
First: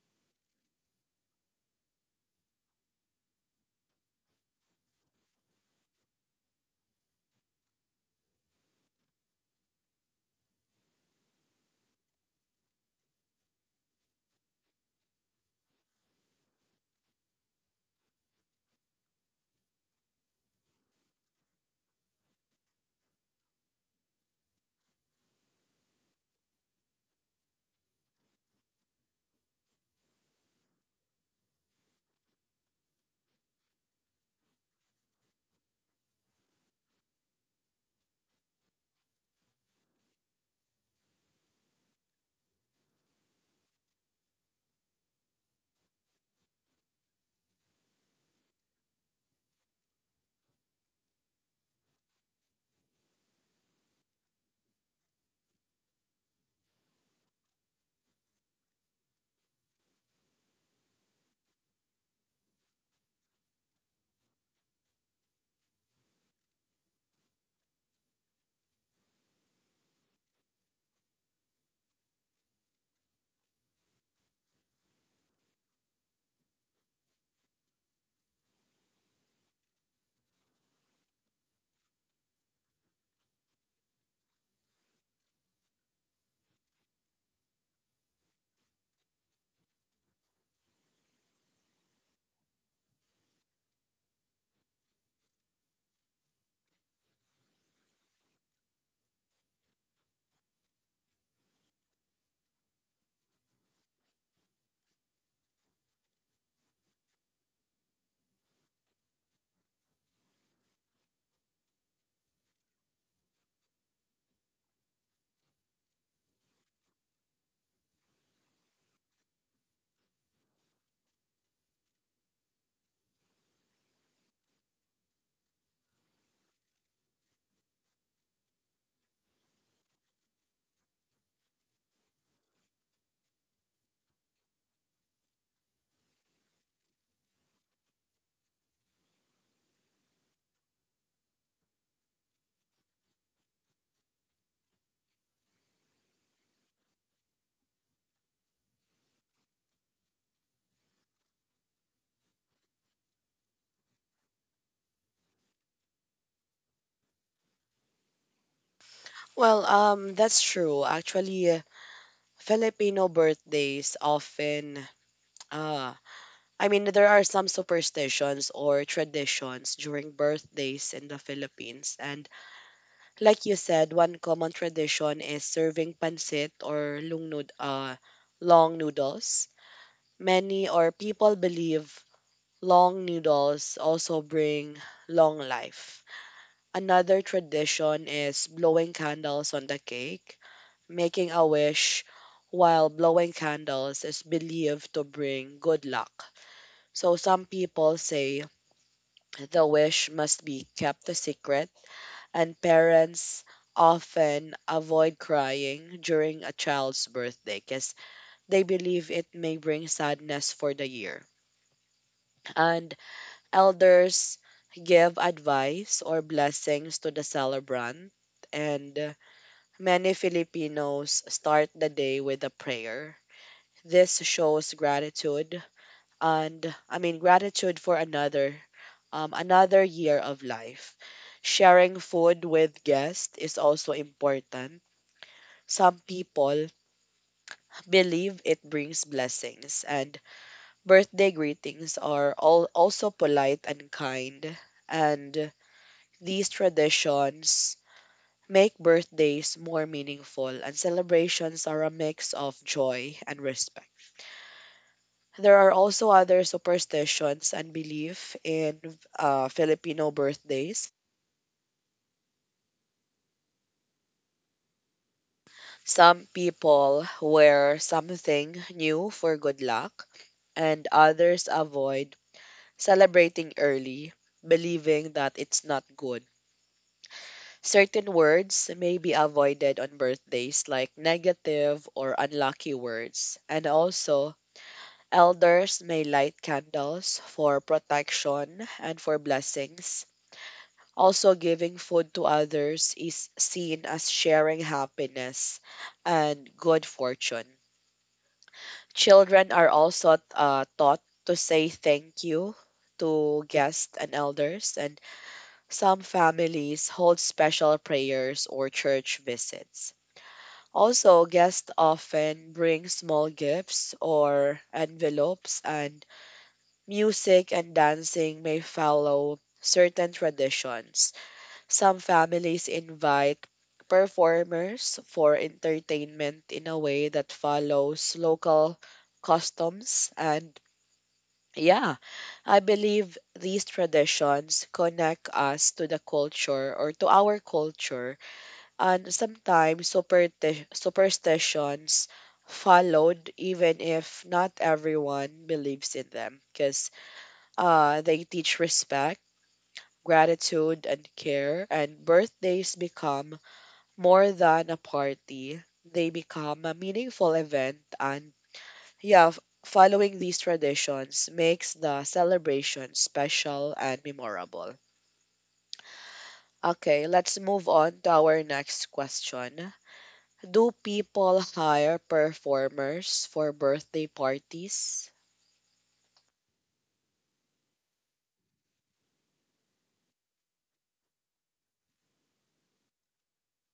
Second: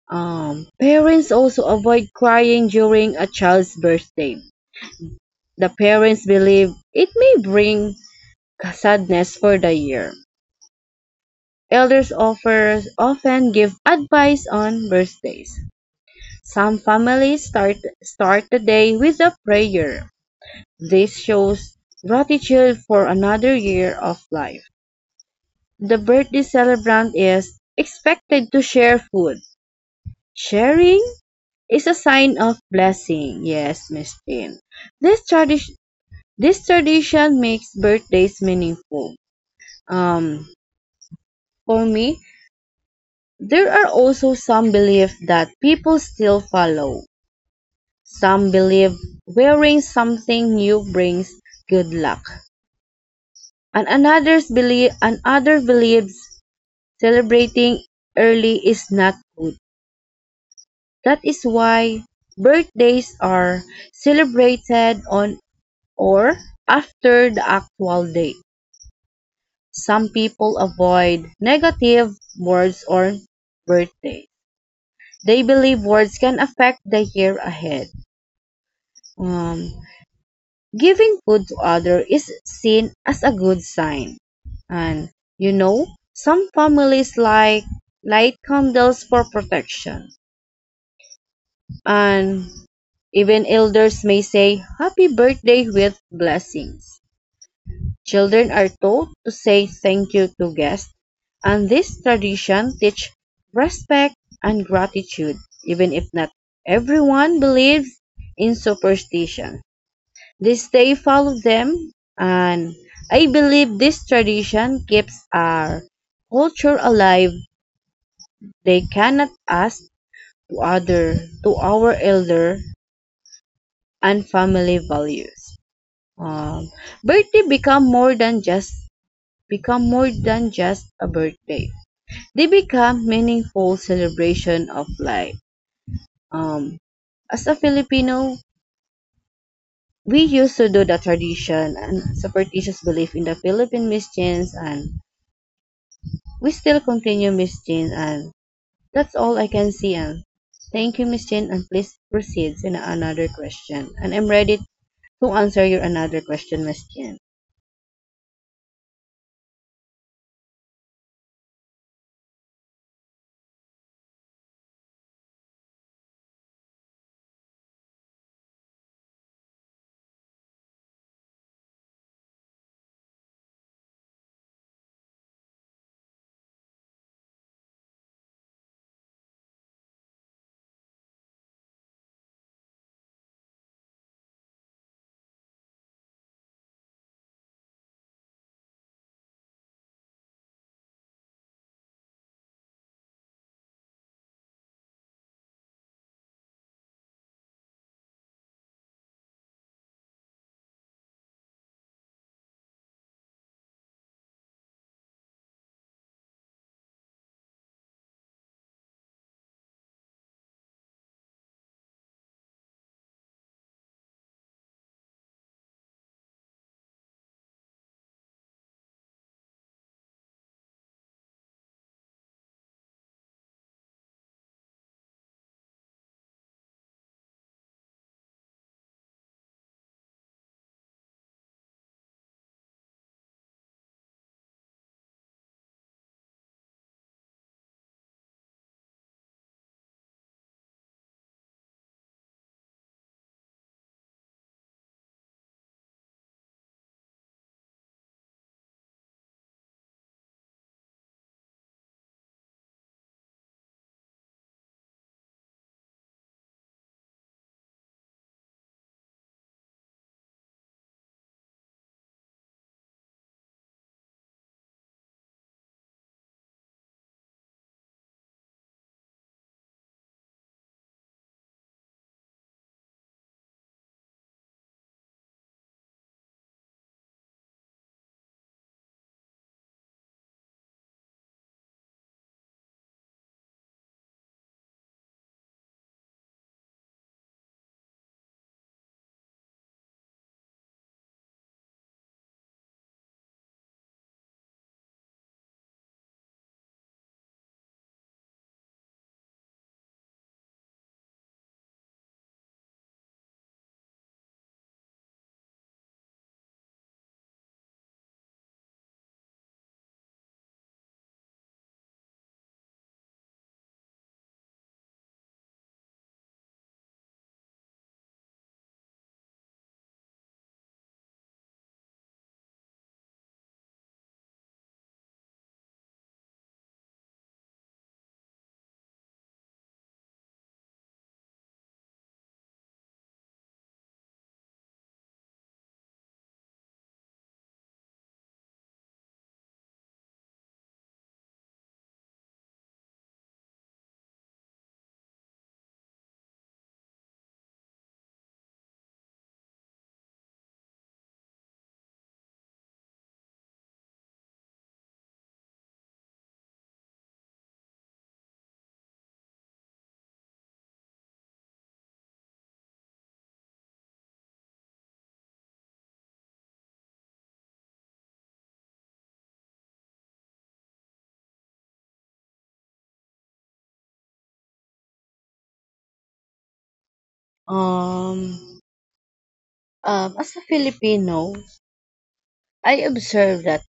Parents also avoid crying during a child's birthday. The parents believe it may bring sadness for the year. Elders often give advice on birthdays. Some start the day with a prayer. This shows gratitude for another year of life. The birthday celebrant is expected to share food. Sharing It's a sign of blessing. Yes, Miss Jane. This tradition this tradition makes birthdays meaningful. Um for me, there are also some beliefs that people still follow. Some believe wearing something new brings good luck. And other believes celebrating early is not good. That is why birthdays are celebrated on or after the actual date. Some people avoid negative words or birthday. They believe words can affect the year ahead. Um, Giving food to others is seen as a good sign. And you know, some families like light candles for protection. And even elders may say happy birthday with blessings. Children are taught to say thank you to guests, and this tradition teach respect and gratitude, even if not everyone believes in superstition. This day follow them, and I believe this tradition keeps our culture alive. They cannot ask to other to our elder and family values. Um, Birthday become more than just a birthday. They become meaningful celebration of life. Um, as a Filipino, we used to do the tradition and superstitious belief in the Philippine Missions, and we still continue Missions, and that's all I can see. And thank you, Miss Jane, and please proceed in another question. And I'm ready to answer your another question, Miss Jane. Well, that's true. Actually, Filipino birthdays often, uh, I mean, there are some superstitions or traditions during birthdays in the Philippines. And like you said, one common tradition is serving pancit or long noodles. Many or People believe long noodles also bring long life. Another tradition is blowing candles on the cake. Making a wish while blowing candles is believed to bring good luck. So some people say the wish must be kept a secret, and parents often avoid crying during a child's birthday because they believe it may bring sadness for the year. And elders give advice or blessings to the celebrant, and many Filipinos start the day with a prayer. This shows gratitude and, I mean, gratitude for another year of life. Sharing food with guests is also important. Some people believe it brings blessings, and birthday greetings are all also polite and kind. And these traditions make birthdays more meaningful, and celebrations are a mix of joy and respect. There are also other superstitions and belief in Filipino birthdays. Some people wear something new for good luck, and others avoid celebrating early, believing that it's not good. Certain words may be avoided on birthdays, like negative or unlucky words. And also, elders may light candles for protection and for blessings. Also, giving food to others is seen as sharing happiness and good fortune. Children are also taught to say thank you to guests and elders, and some families hold special prayers or church visits. Also, guests often bring small gifts or envelopes, and music and dancing may follow certain traditions. Some families invite performers for entertainment in a way that follows local customs, and yeah, I believe these traditions connect us to the culture or to our culture, and sometimes superstitions followed even if not everyone believes in them because they teach respect, gratitude, and care, and birthdays become more than a party, they become a meaningful event, and yeah f- following these traditions makes the celebration special and memorable. Okay, let's move on to our next question. Do people hire performers for birthday parties? Um, as a Filipino, I observe that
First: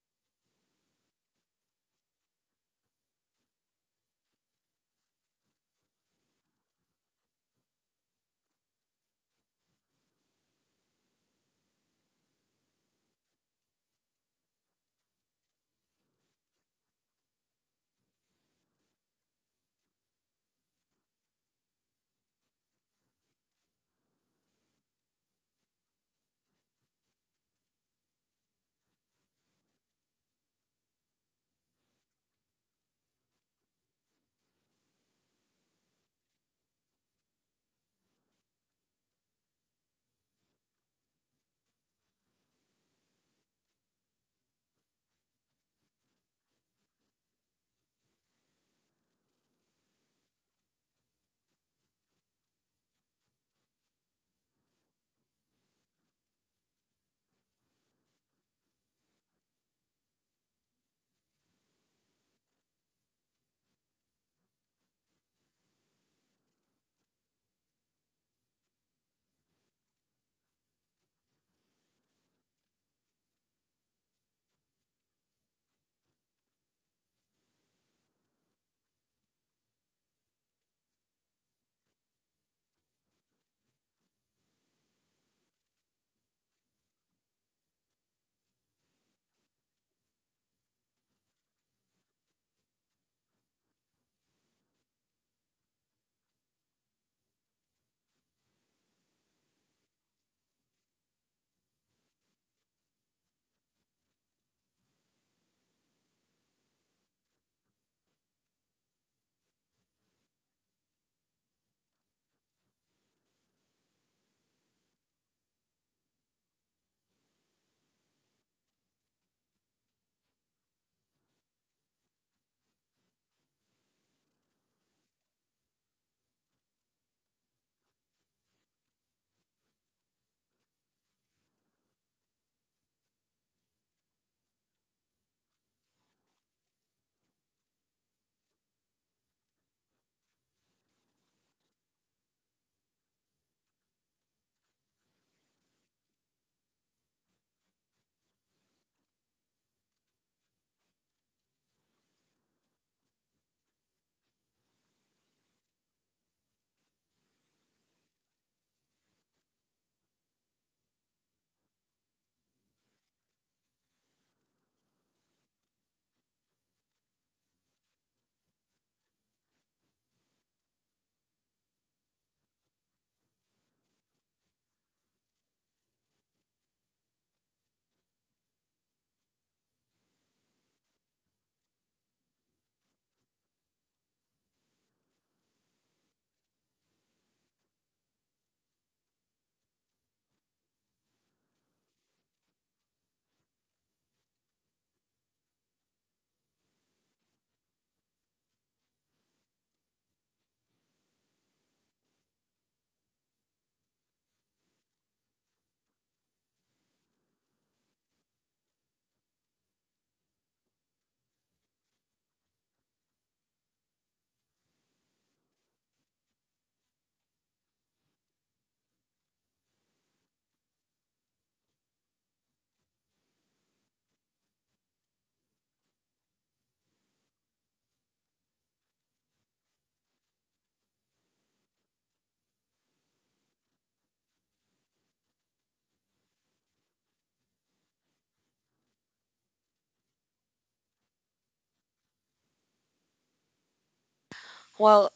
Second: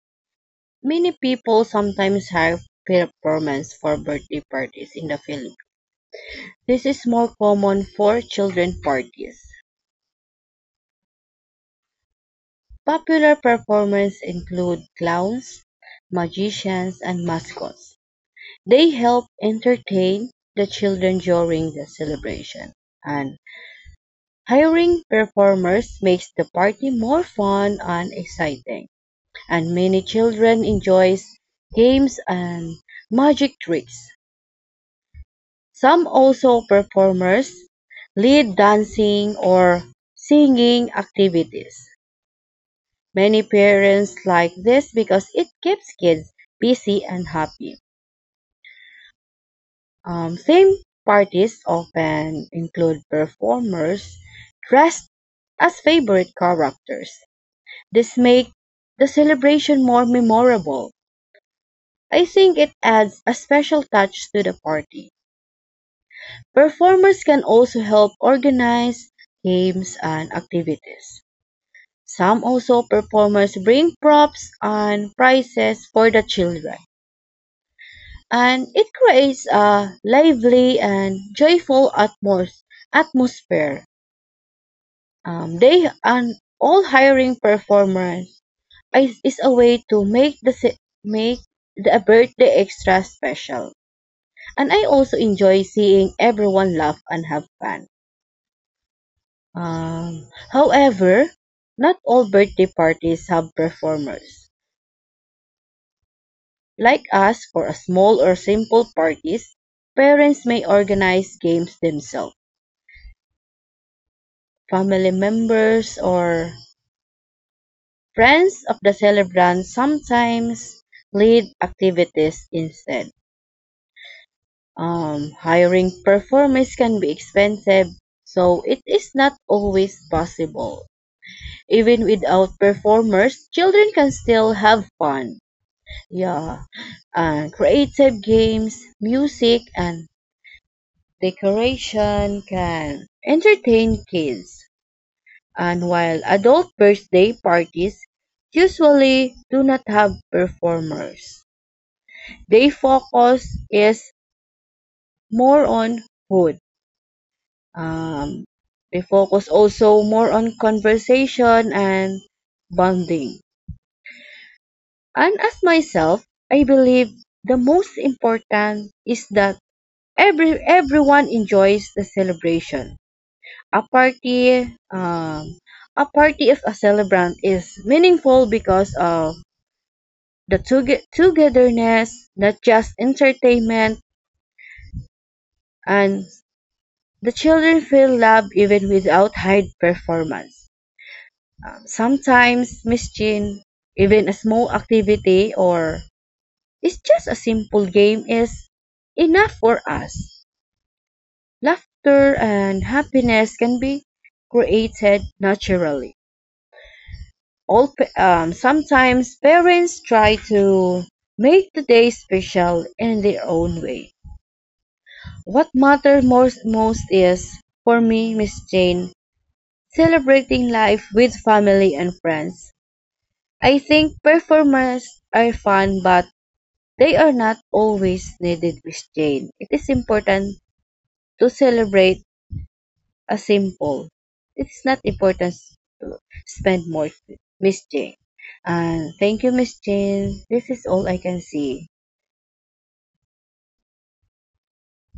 many people sometimes hire performers for birthday parties in the Philippines. This is more common for children parties. Popular performers include clowns, magicians, and mascots. They help entertain the children during the celebration. And hiring performers makes the party more fun and exciting. And many children enjoy games and magic tricks. Some also performers lead dancing or singing activities. Many parents like this because it keeps kids busy and happy. Theme parties often include performers dressed as favorite characters. This makes the celebration more memorable. I think it adds a special touch to the party. Performers can also help organize games and activities. Some also performers bring props and prizes for the children, and it creates a lively and joyful atmosphere. They and all hiring performers is a way to make the birthday extra special. And I also enjoy seeing everyone laugh and have fun. Um, however, not all birthday parties have performers. Like us, for a small or simple parties, parents may organize games themselves. Family members or friends of the celebrant sometimes lead activities instead. Hiring performers can be expensive, so it is not always possible. Even without performers, children can still have fun. Yeah, and creative games, music, and decoration can entertain kids. And while adult birthday parties usually do not have performers, they focus is more on food. Um, they focus also more on conversation and bonding. And as myself, I believe the most important is that everyone enjoys the celebration. A party, um, a party of a celebrant is meaningful because of the togetherness, not just entertainment, and the children feel love even without high performance. Sometimes, Miss Jean, even a small activity or it's just a simple game is enough for us. Laughter and happiness can be created naturally. Sometimes parents try to make the day special in their own way. What matters most is, for me, Miss Jane, celebrating life with family and friends. I think performers are fun, but they are not always needed, Miss Jane. It is important to celebrate a simple, it is not important to spend more, Miss Jane. And thank you, Miss Jane. This is all I can see. Well,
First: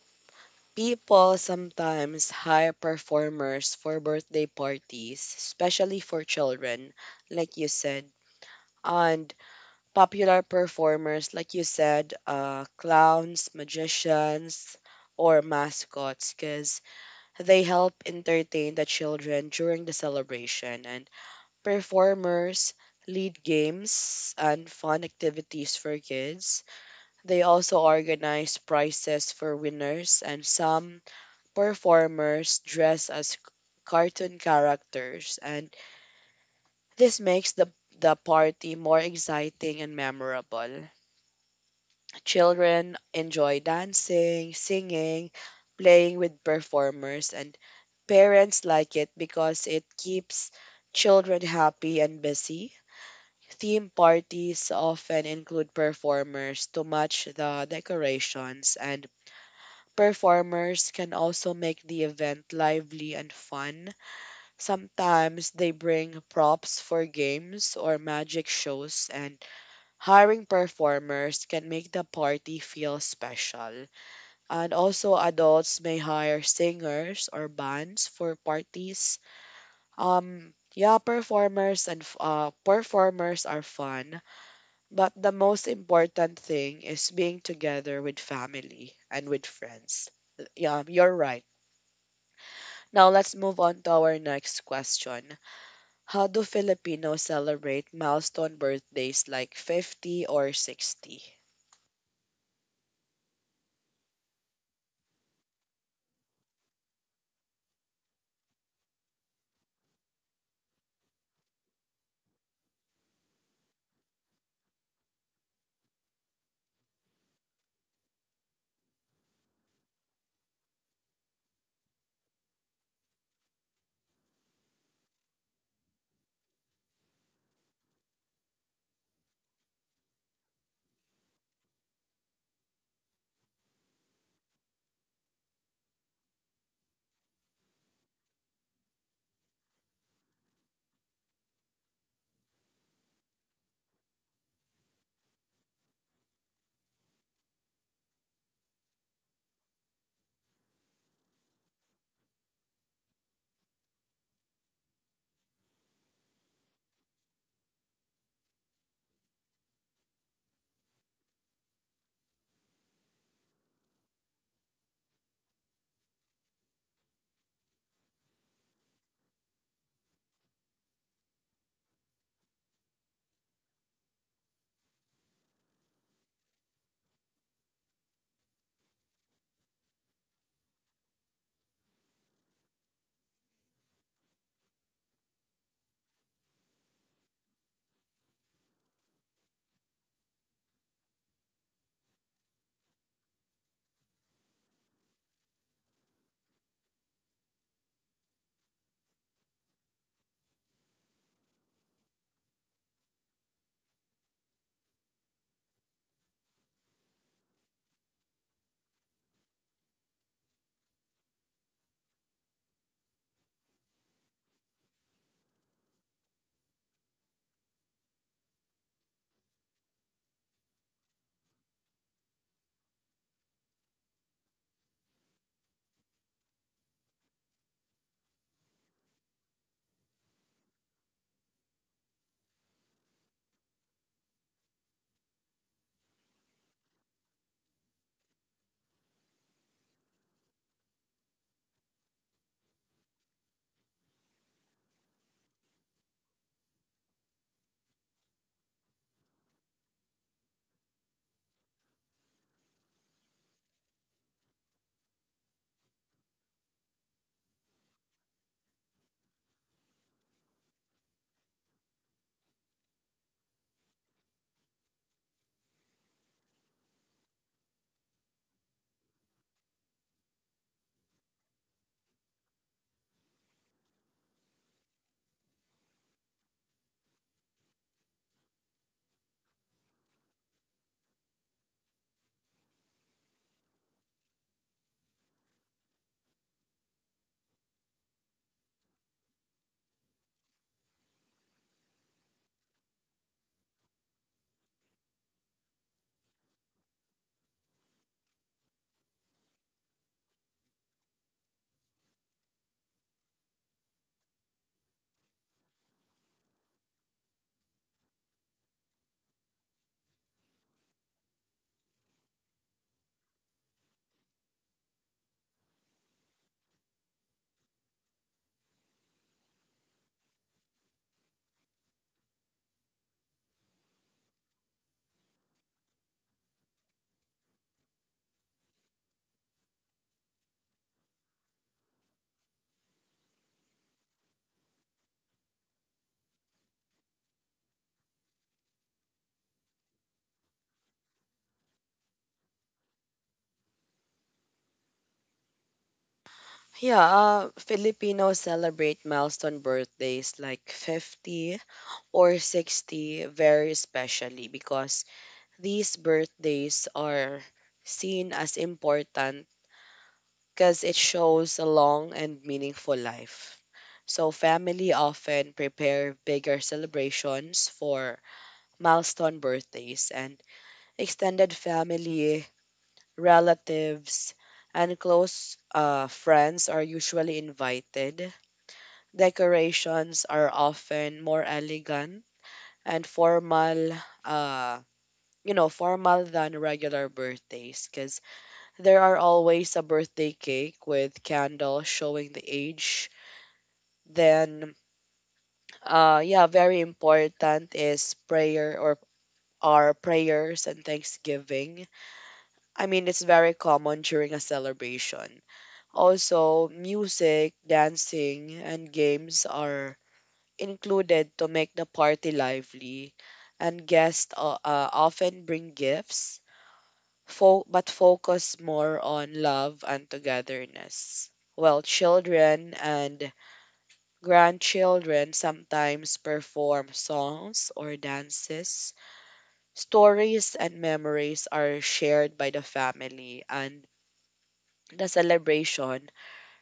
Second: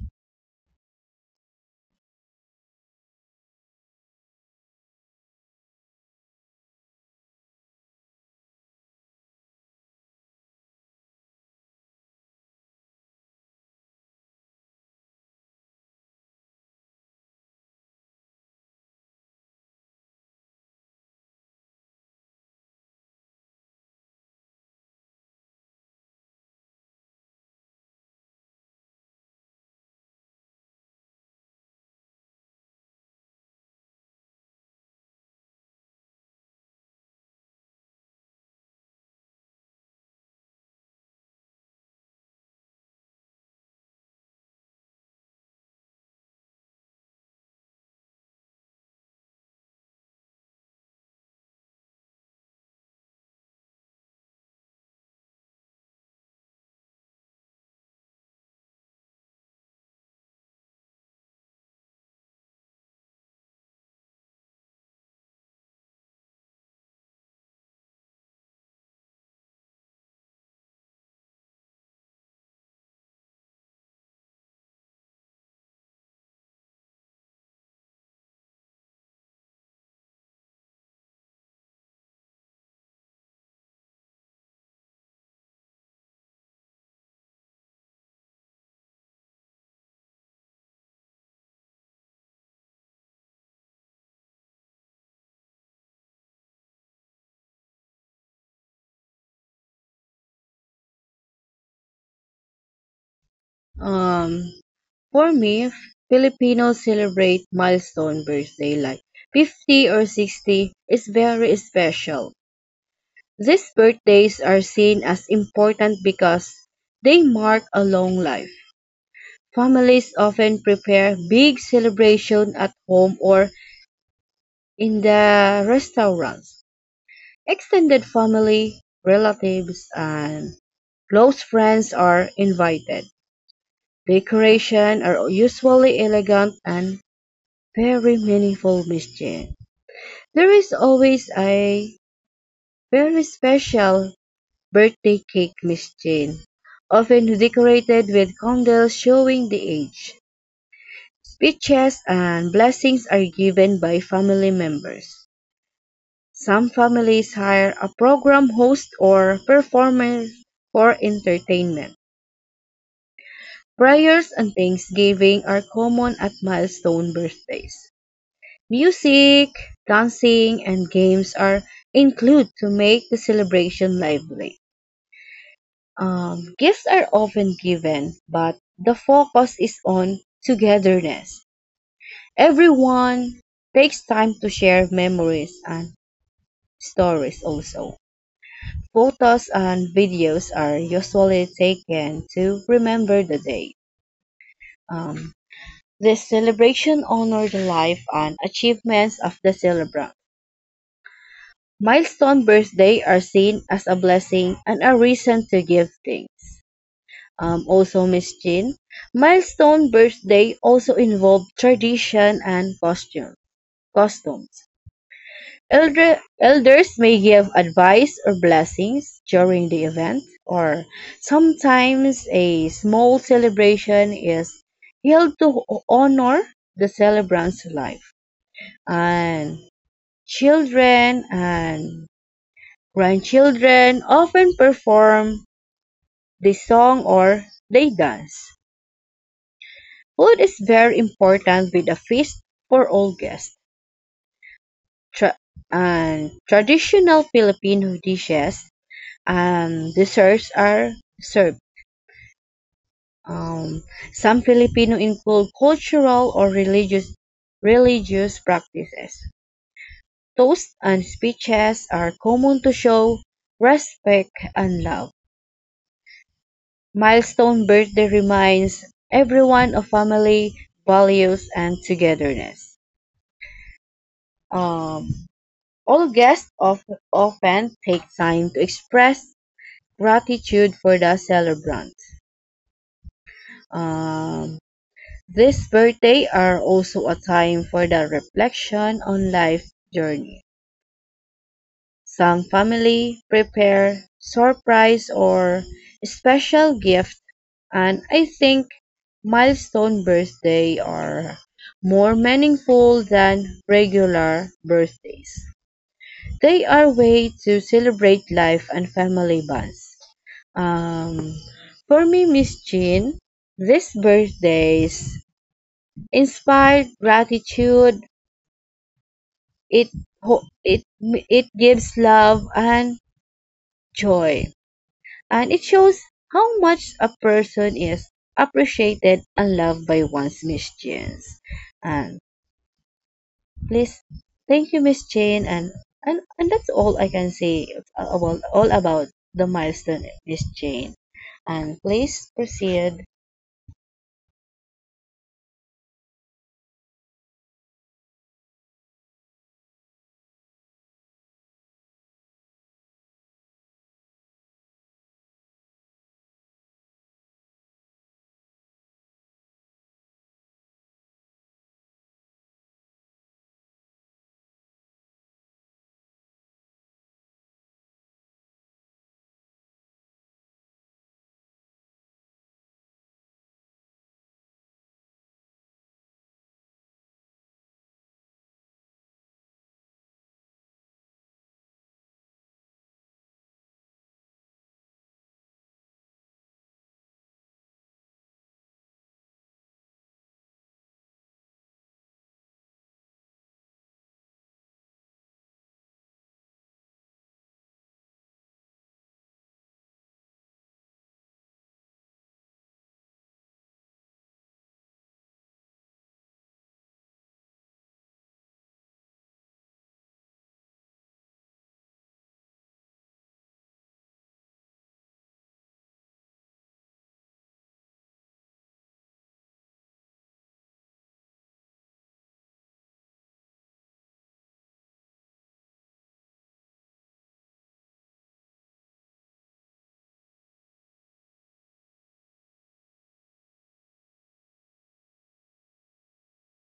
people sometimes hire performers for birthday parties, especially for children, like you said. And popular performers, like you said, clowns, magicians, or mascots, because they help entertain the children during the celebration. And performers lead games and fun activities for kids. They also organize prizes for winners, and some performers dress as cartoon characters, and this makes the party more exciting and memorable. Children enjoy dancing, singing, playing with performers, and parents like it because it keeps children happy and busy. Theme parties often include performers to match the decorations, and performers can also make the event lively and fun. Sometimes they bring props for games or magic shows, and hiring performers can make the party feel special. And also, adults may hire singers or bands for parties. Yeah, performers are fun, but the most important thing is being together with family and with friends. Yeah, you're right. Now let's move on to our next question. How do Filipinos celebrate milestone birthdays like 50 or 60? Um, for me, Filipinos celebrate milestone birthday like 50 or 60 is very special. These birthdays are seen as important because they mark a long life. Families often prepare big celebration at home or in the restaurants. Extended family, relatives and close friends are invited; decorations are usually elegant and very meaningful mischief. There is always a very special birthday cake mischief, often decorated with candles showing the age. Speeches and blessings are given by family members. Some families hire a program host or performer for entertainment. Prayers and thanksgiving are common at milestone birthdays. Music, dancing, and games are included to make the celebration lively. Gifts are often given, but the focus is on togetherness. Everyone takes time to share memories and stories also. Photos and videos are usually taken to remember the day. Um, this celebration honors the life and achievements of the celebrant. Milestone birthday are seen as a blessing and a reason to give thanks. Also, Miss Jean, milestone birthday also involve tradition and costumes. Elders may give advice or blessings during the event, or sometimes a small celebration is held to honor the celebrant's life. And children and grandchildren often perform the song or they dance. Food is very important with a feast for all guests. Tra- and traditional Filipino dishes and desserts are served. Um, some Filipino include cultural or religious practices. Toasts and speeches are common to show respect and love. Milestone birthday reminds everyone of family values and togetherness. Um, all guests often take time to express gratitude for the celebrant. Um, These birthdays are also a time for the reflection on life journey. Some family prepare surprise or special gift and I think milestone birthday are more meaningful than regular birthdays. They are way to celebrate life and family bonds. Um, for me, Miss Jean, these birthdays inspired gratitude, it ho- it gives love and joy, and it shows how much a person is appreciated and loved by one's missions. And please, thank you, Miss Jane, and that's all I can say about all about the milestone, Miss Jane. And please proceed. Yeah, Filipinos celebrate milestone birthdays like 50 or 60 very specially because these birthdays are seen as important because it shows a long and meaningful life. So family often prepare bigger celebrations for milestone birthdays, and extended family, relatives, and close friends are usually invited. Decorations are often more elegant and formal, uh, you know, formal than regular birthdays because there are always a birthday cake with candles showing the age. Then, yeah, very important is prayer or our prayers and thanksgiving. I mean, it's very common during a celebration. Also, music, dancing, and games are included to make the party lively. And guests often bring gifts, but focus more on love and togetherness. Well, children and grandchildren sometimes perform songs or dances. Stories and memories are shared by the family, and the celebration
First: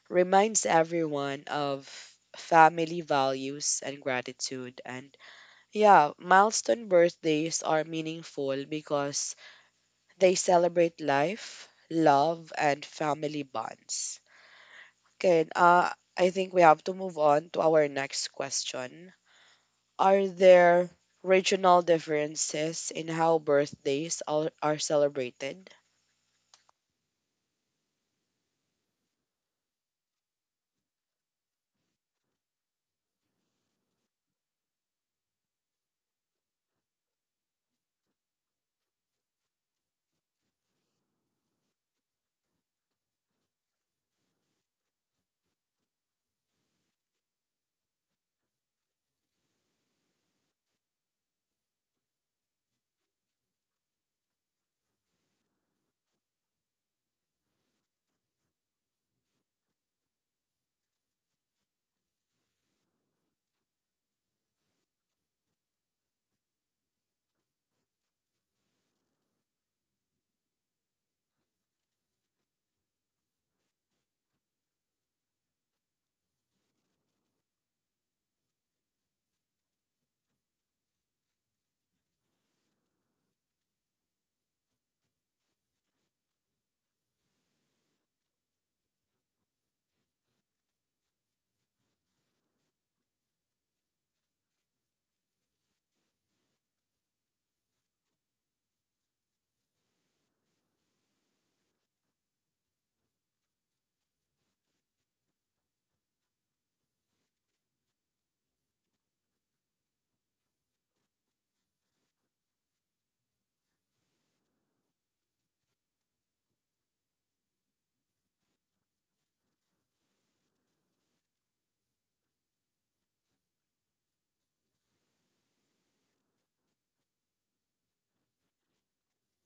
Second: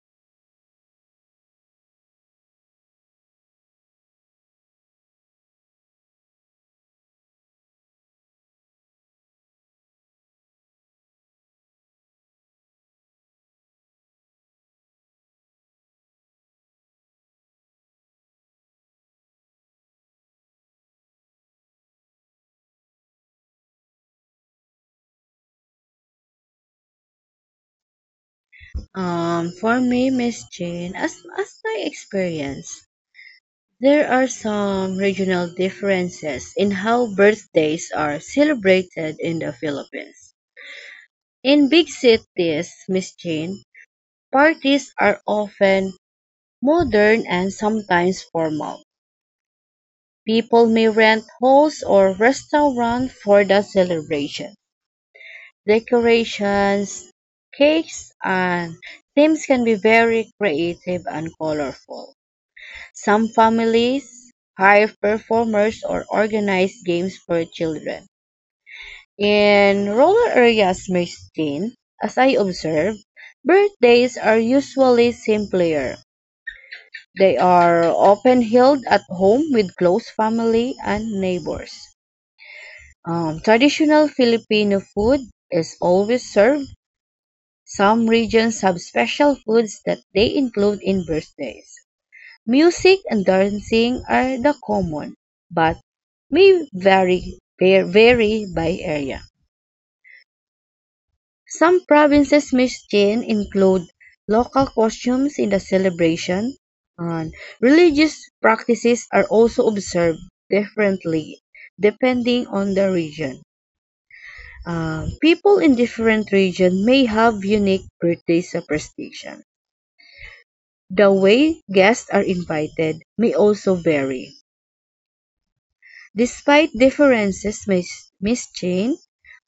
reminds everyone of family values and gratitude. And yeah, milestone birthdays are meaningful because they celebrate life, love, and family bonds. Okay, I think we have to move on to our next question. Are there regional differences in how are celebrated? For me, Miss Jane, as my experience. There are some regional differences in how birthdays are celebrated in the Philippines. In big cities, Miss Jane, parties are often modern and sometimes formal. People may rent halls or restaurants for the celebration. Decorations, cakes, and themes can be very creative and colorful. Some families hire performers or organize games for children. In rural areas, Christine, as I observe, birthdays are usually simpler. They are often held at home with close family and neighbors. Traditional Filipino food is always served. Some regions have special foods that they include in birthdays. Music and dancing are the common, but may vary by area. Some provinces mischief include local costumes in the celebration, and religious practices are also observed differently depending on the region. People in different regions may have unique birthday superstition. The way guests are invited may also vary. Despite differences Miss miscene,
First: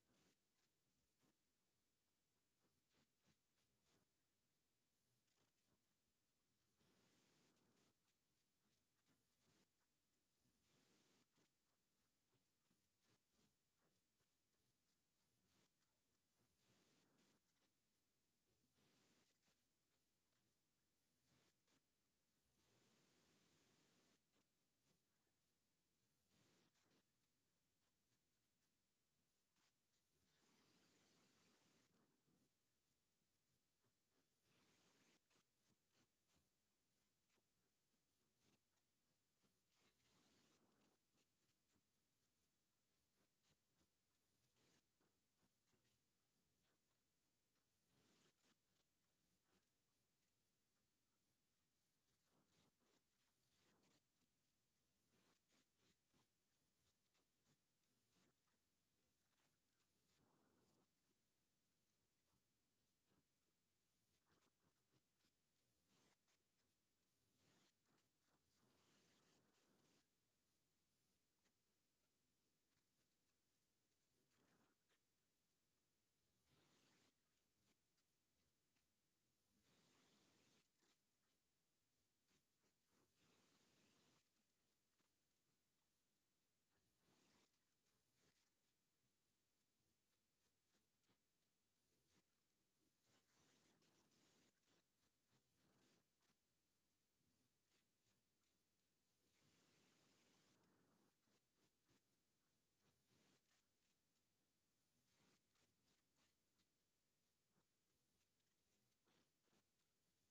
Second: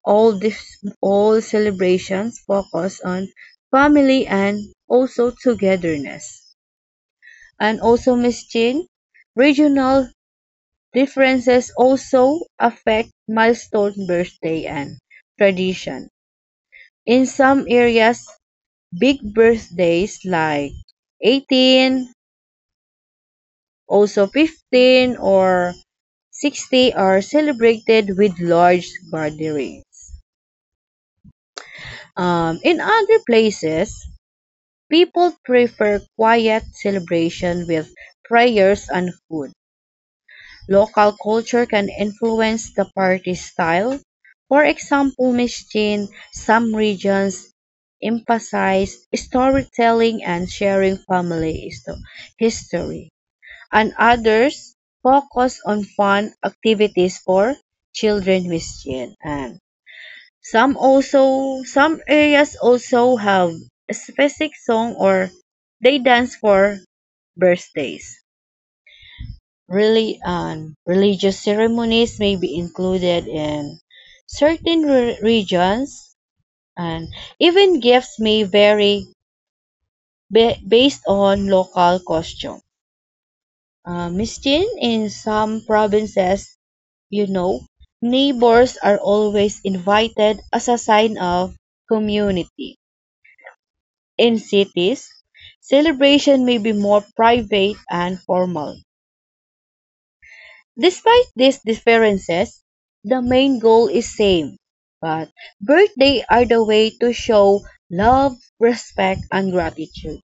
all this, all celebrations focus on family and also togetherness. And also Miss miscene, regional differences also affect milestone birthday and tradition. In some areas, big birthdays like 18, also 15 or 60 are celebrated with large gatherings. In other places, people prefer quiet celebration with prayers and food. Local culture can influence the party style. For example, Mistin, some regions emphasize storytelling and sharing history, and others focus on fun activities for children with Mistin. Some areas also have a specific song or they dance for birthdays. Really, religious ceremonies may be included in regions, and even gifts may vary based on local costume. Miss Jean, in some provinces, you know, neighbors are always invited as a sign of community. In cities, celebration may be more private and formal. Despite these differences, the main goal is same. But birthday are the way to show love, respect, and gratitude.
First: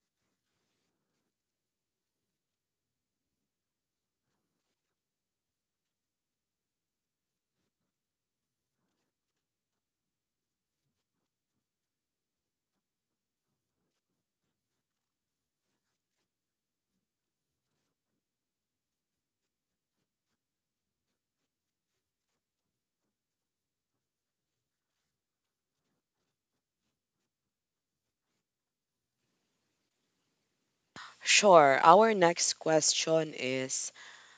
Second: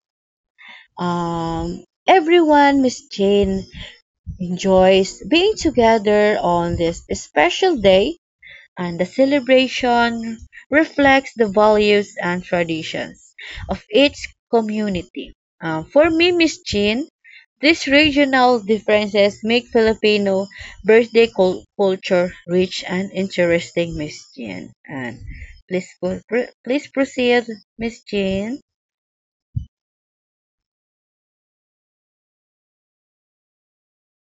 Everyone, Miss Jane, enjoys being together on this special day and the celebration reflects the values and traditions of each community. For me, Miss Jean, these regional differences make Filipino birthday culture rich and interesting, Miss Jean. And please, please proceed, Miss Jean. Sure. Our next question is,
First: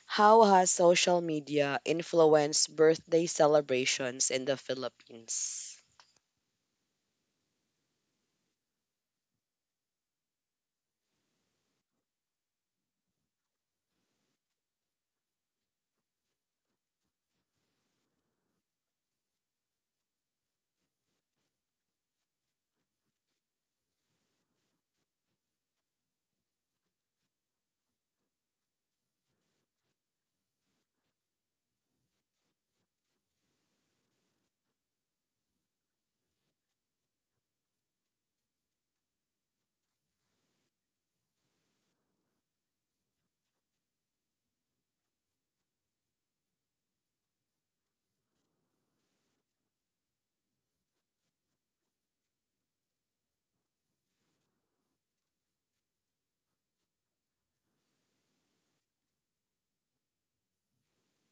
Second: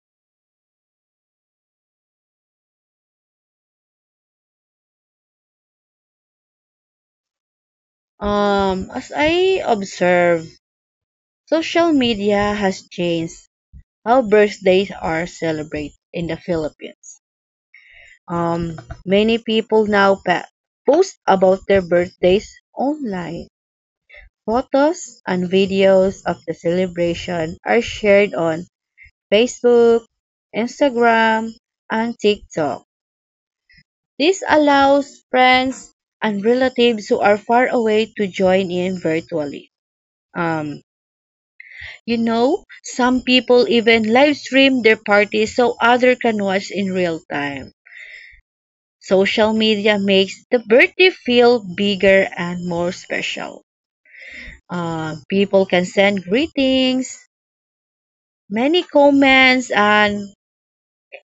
how has social media influenced birthday celebrations in the Philippines? As I observe, social media has changed how birthdays are celebrated in the Philippines. Many people now post about their birthdays online. Photos and videos of the celebration are shared on Facebook, Instagram, and TikTok. This allows friends and relatives who are far away to join in virtually. Um, some people even live stream their parties so other can watch in real time. Social media makes the birthday feel bigger and more special. People can send greetings, many comments, and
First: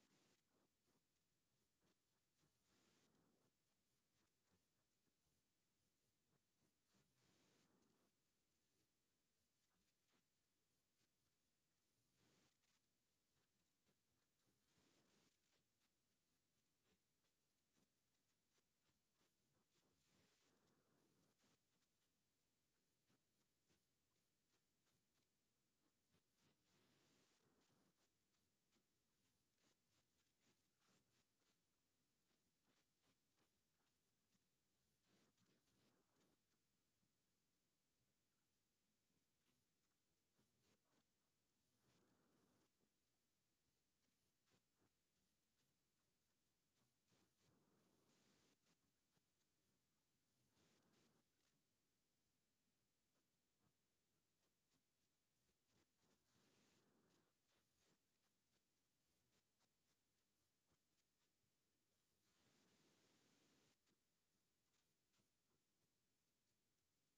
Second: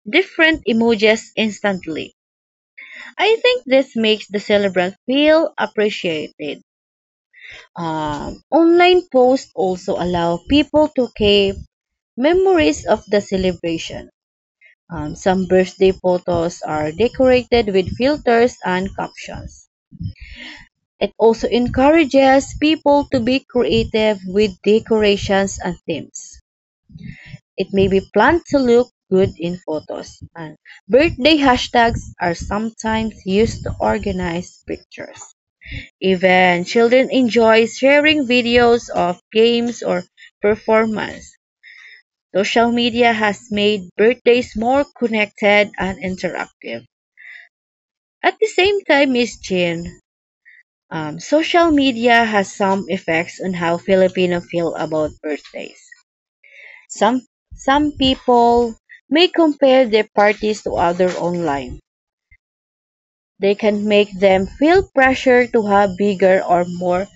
different emojis instantly. I think this makes the celebrant feel appreciated. Online posts also allow people to keep memories of the celebration. Some birthday photos are decorated with filters and captions. It also encourages people to be creative with decorations and themes. It may be planned to look good in photos, and birthday hashtags are sometimes used to organize pictures. Even children enjoy sharing videos of games or performance. Social media has made birthdays more connected and interactive. At the same time, Miss Jean, social media has some effects on how Filipino feel about birthdays. Some some people may compare their parties to other online. They can make them feel pressure to have bigger or more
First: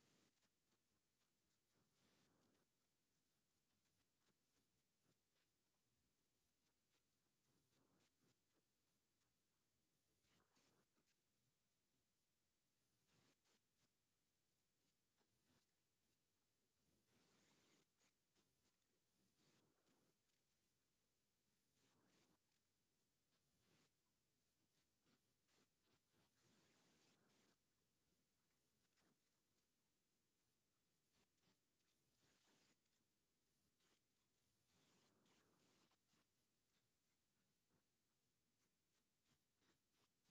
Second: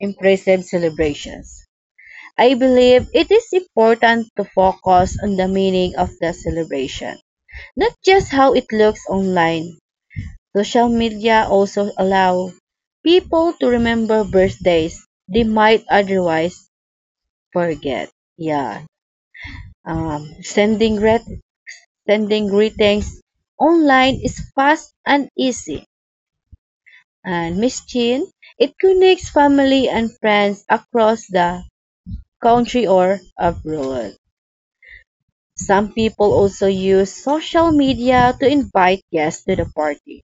impressive celebrations. I believe it is important to focus on the meaning of the celebration, not just how it looks online. Social media also allow people to remember birthdays they might otherwise forget. Yeah. Um, sending grat- Sending greetings online is fast and easy. And Miss Chin, it connects family and friends across the country or abroad. Some people also use social media to invite guests to the party.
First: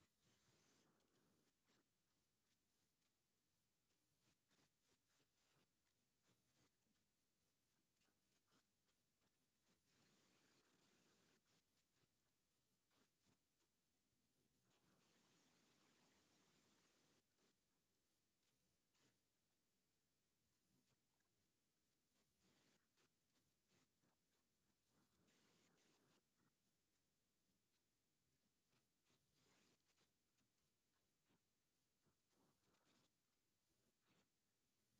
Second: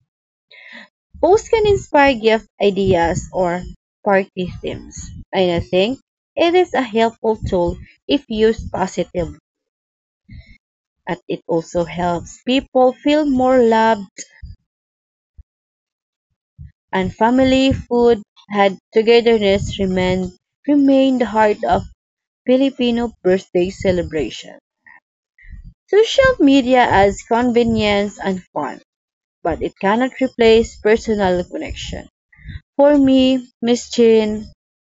Posts can inspire gift ideas or party themes, and I think it is a helpful tool if used positively. And it also helps people feel more loved and family food had togetherness remain the heart of Filipino birthday celebration. Social media adds convenience and fun, but it cannot replace personal connection. For me, Miss Chin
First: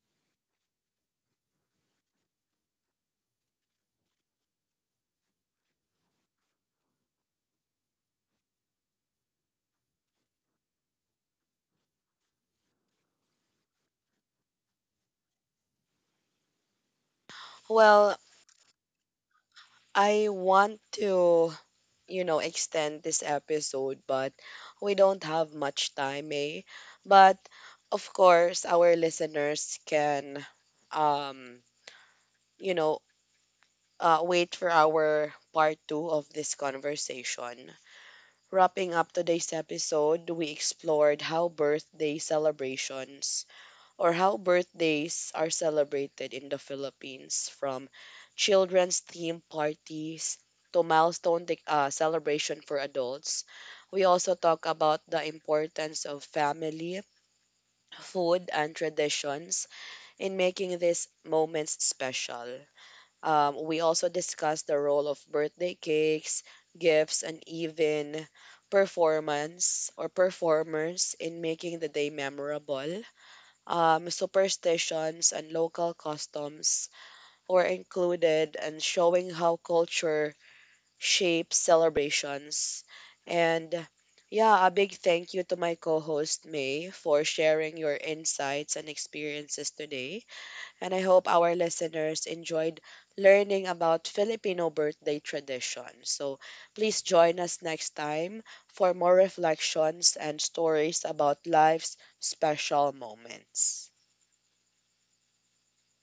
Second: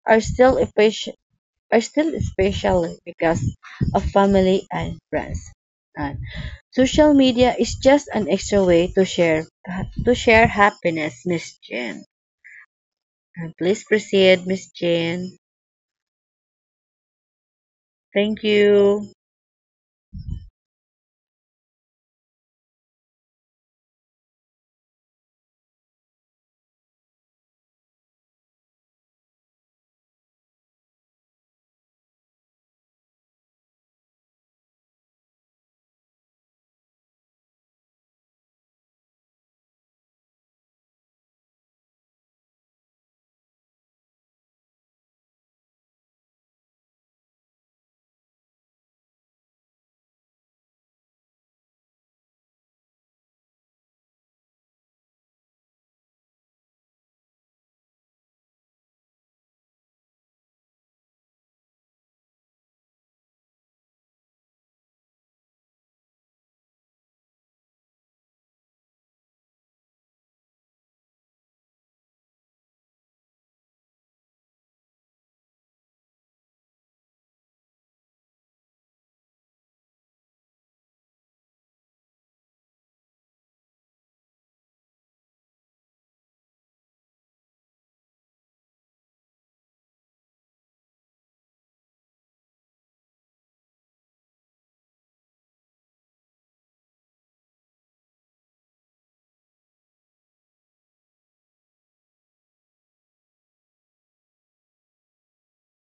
are still are still special because of family and friends. And social media is just an extra way to share happiness, Miss Jane. And please proceed, Miss Jane. Well, Thank you. I want to, you know, extend this episode, but we don't have much time, eh? But of course, our listeners can, um, you know, wait for our part 2 of this conversation. Wrapping up today's episode, we explored how birthday celebrations or how birthdays are celebrated in the Philippines, from children's theme parties to celebration for adults. We also talk about the importance of family, food, and traditions in making these moments special. We also discussed the role of birthday cakes, gifts, and even performance or performers in making the day memorable. Superstitions and local customs were included and showing how culture shapes celebrations. And yeah, a big thank you to my co host May for sharing your insights and experiences today, and I hope our listeners enjoyed learning about Filipino birthday traditions. So please join us next time for more reflections and stories about life's special moments.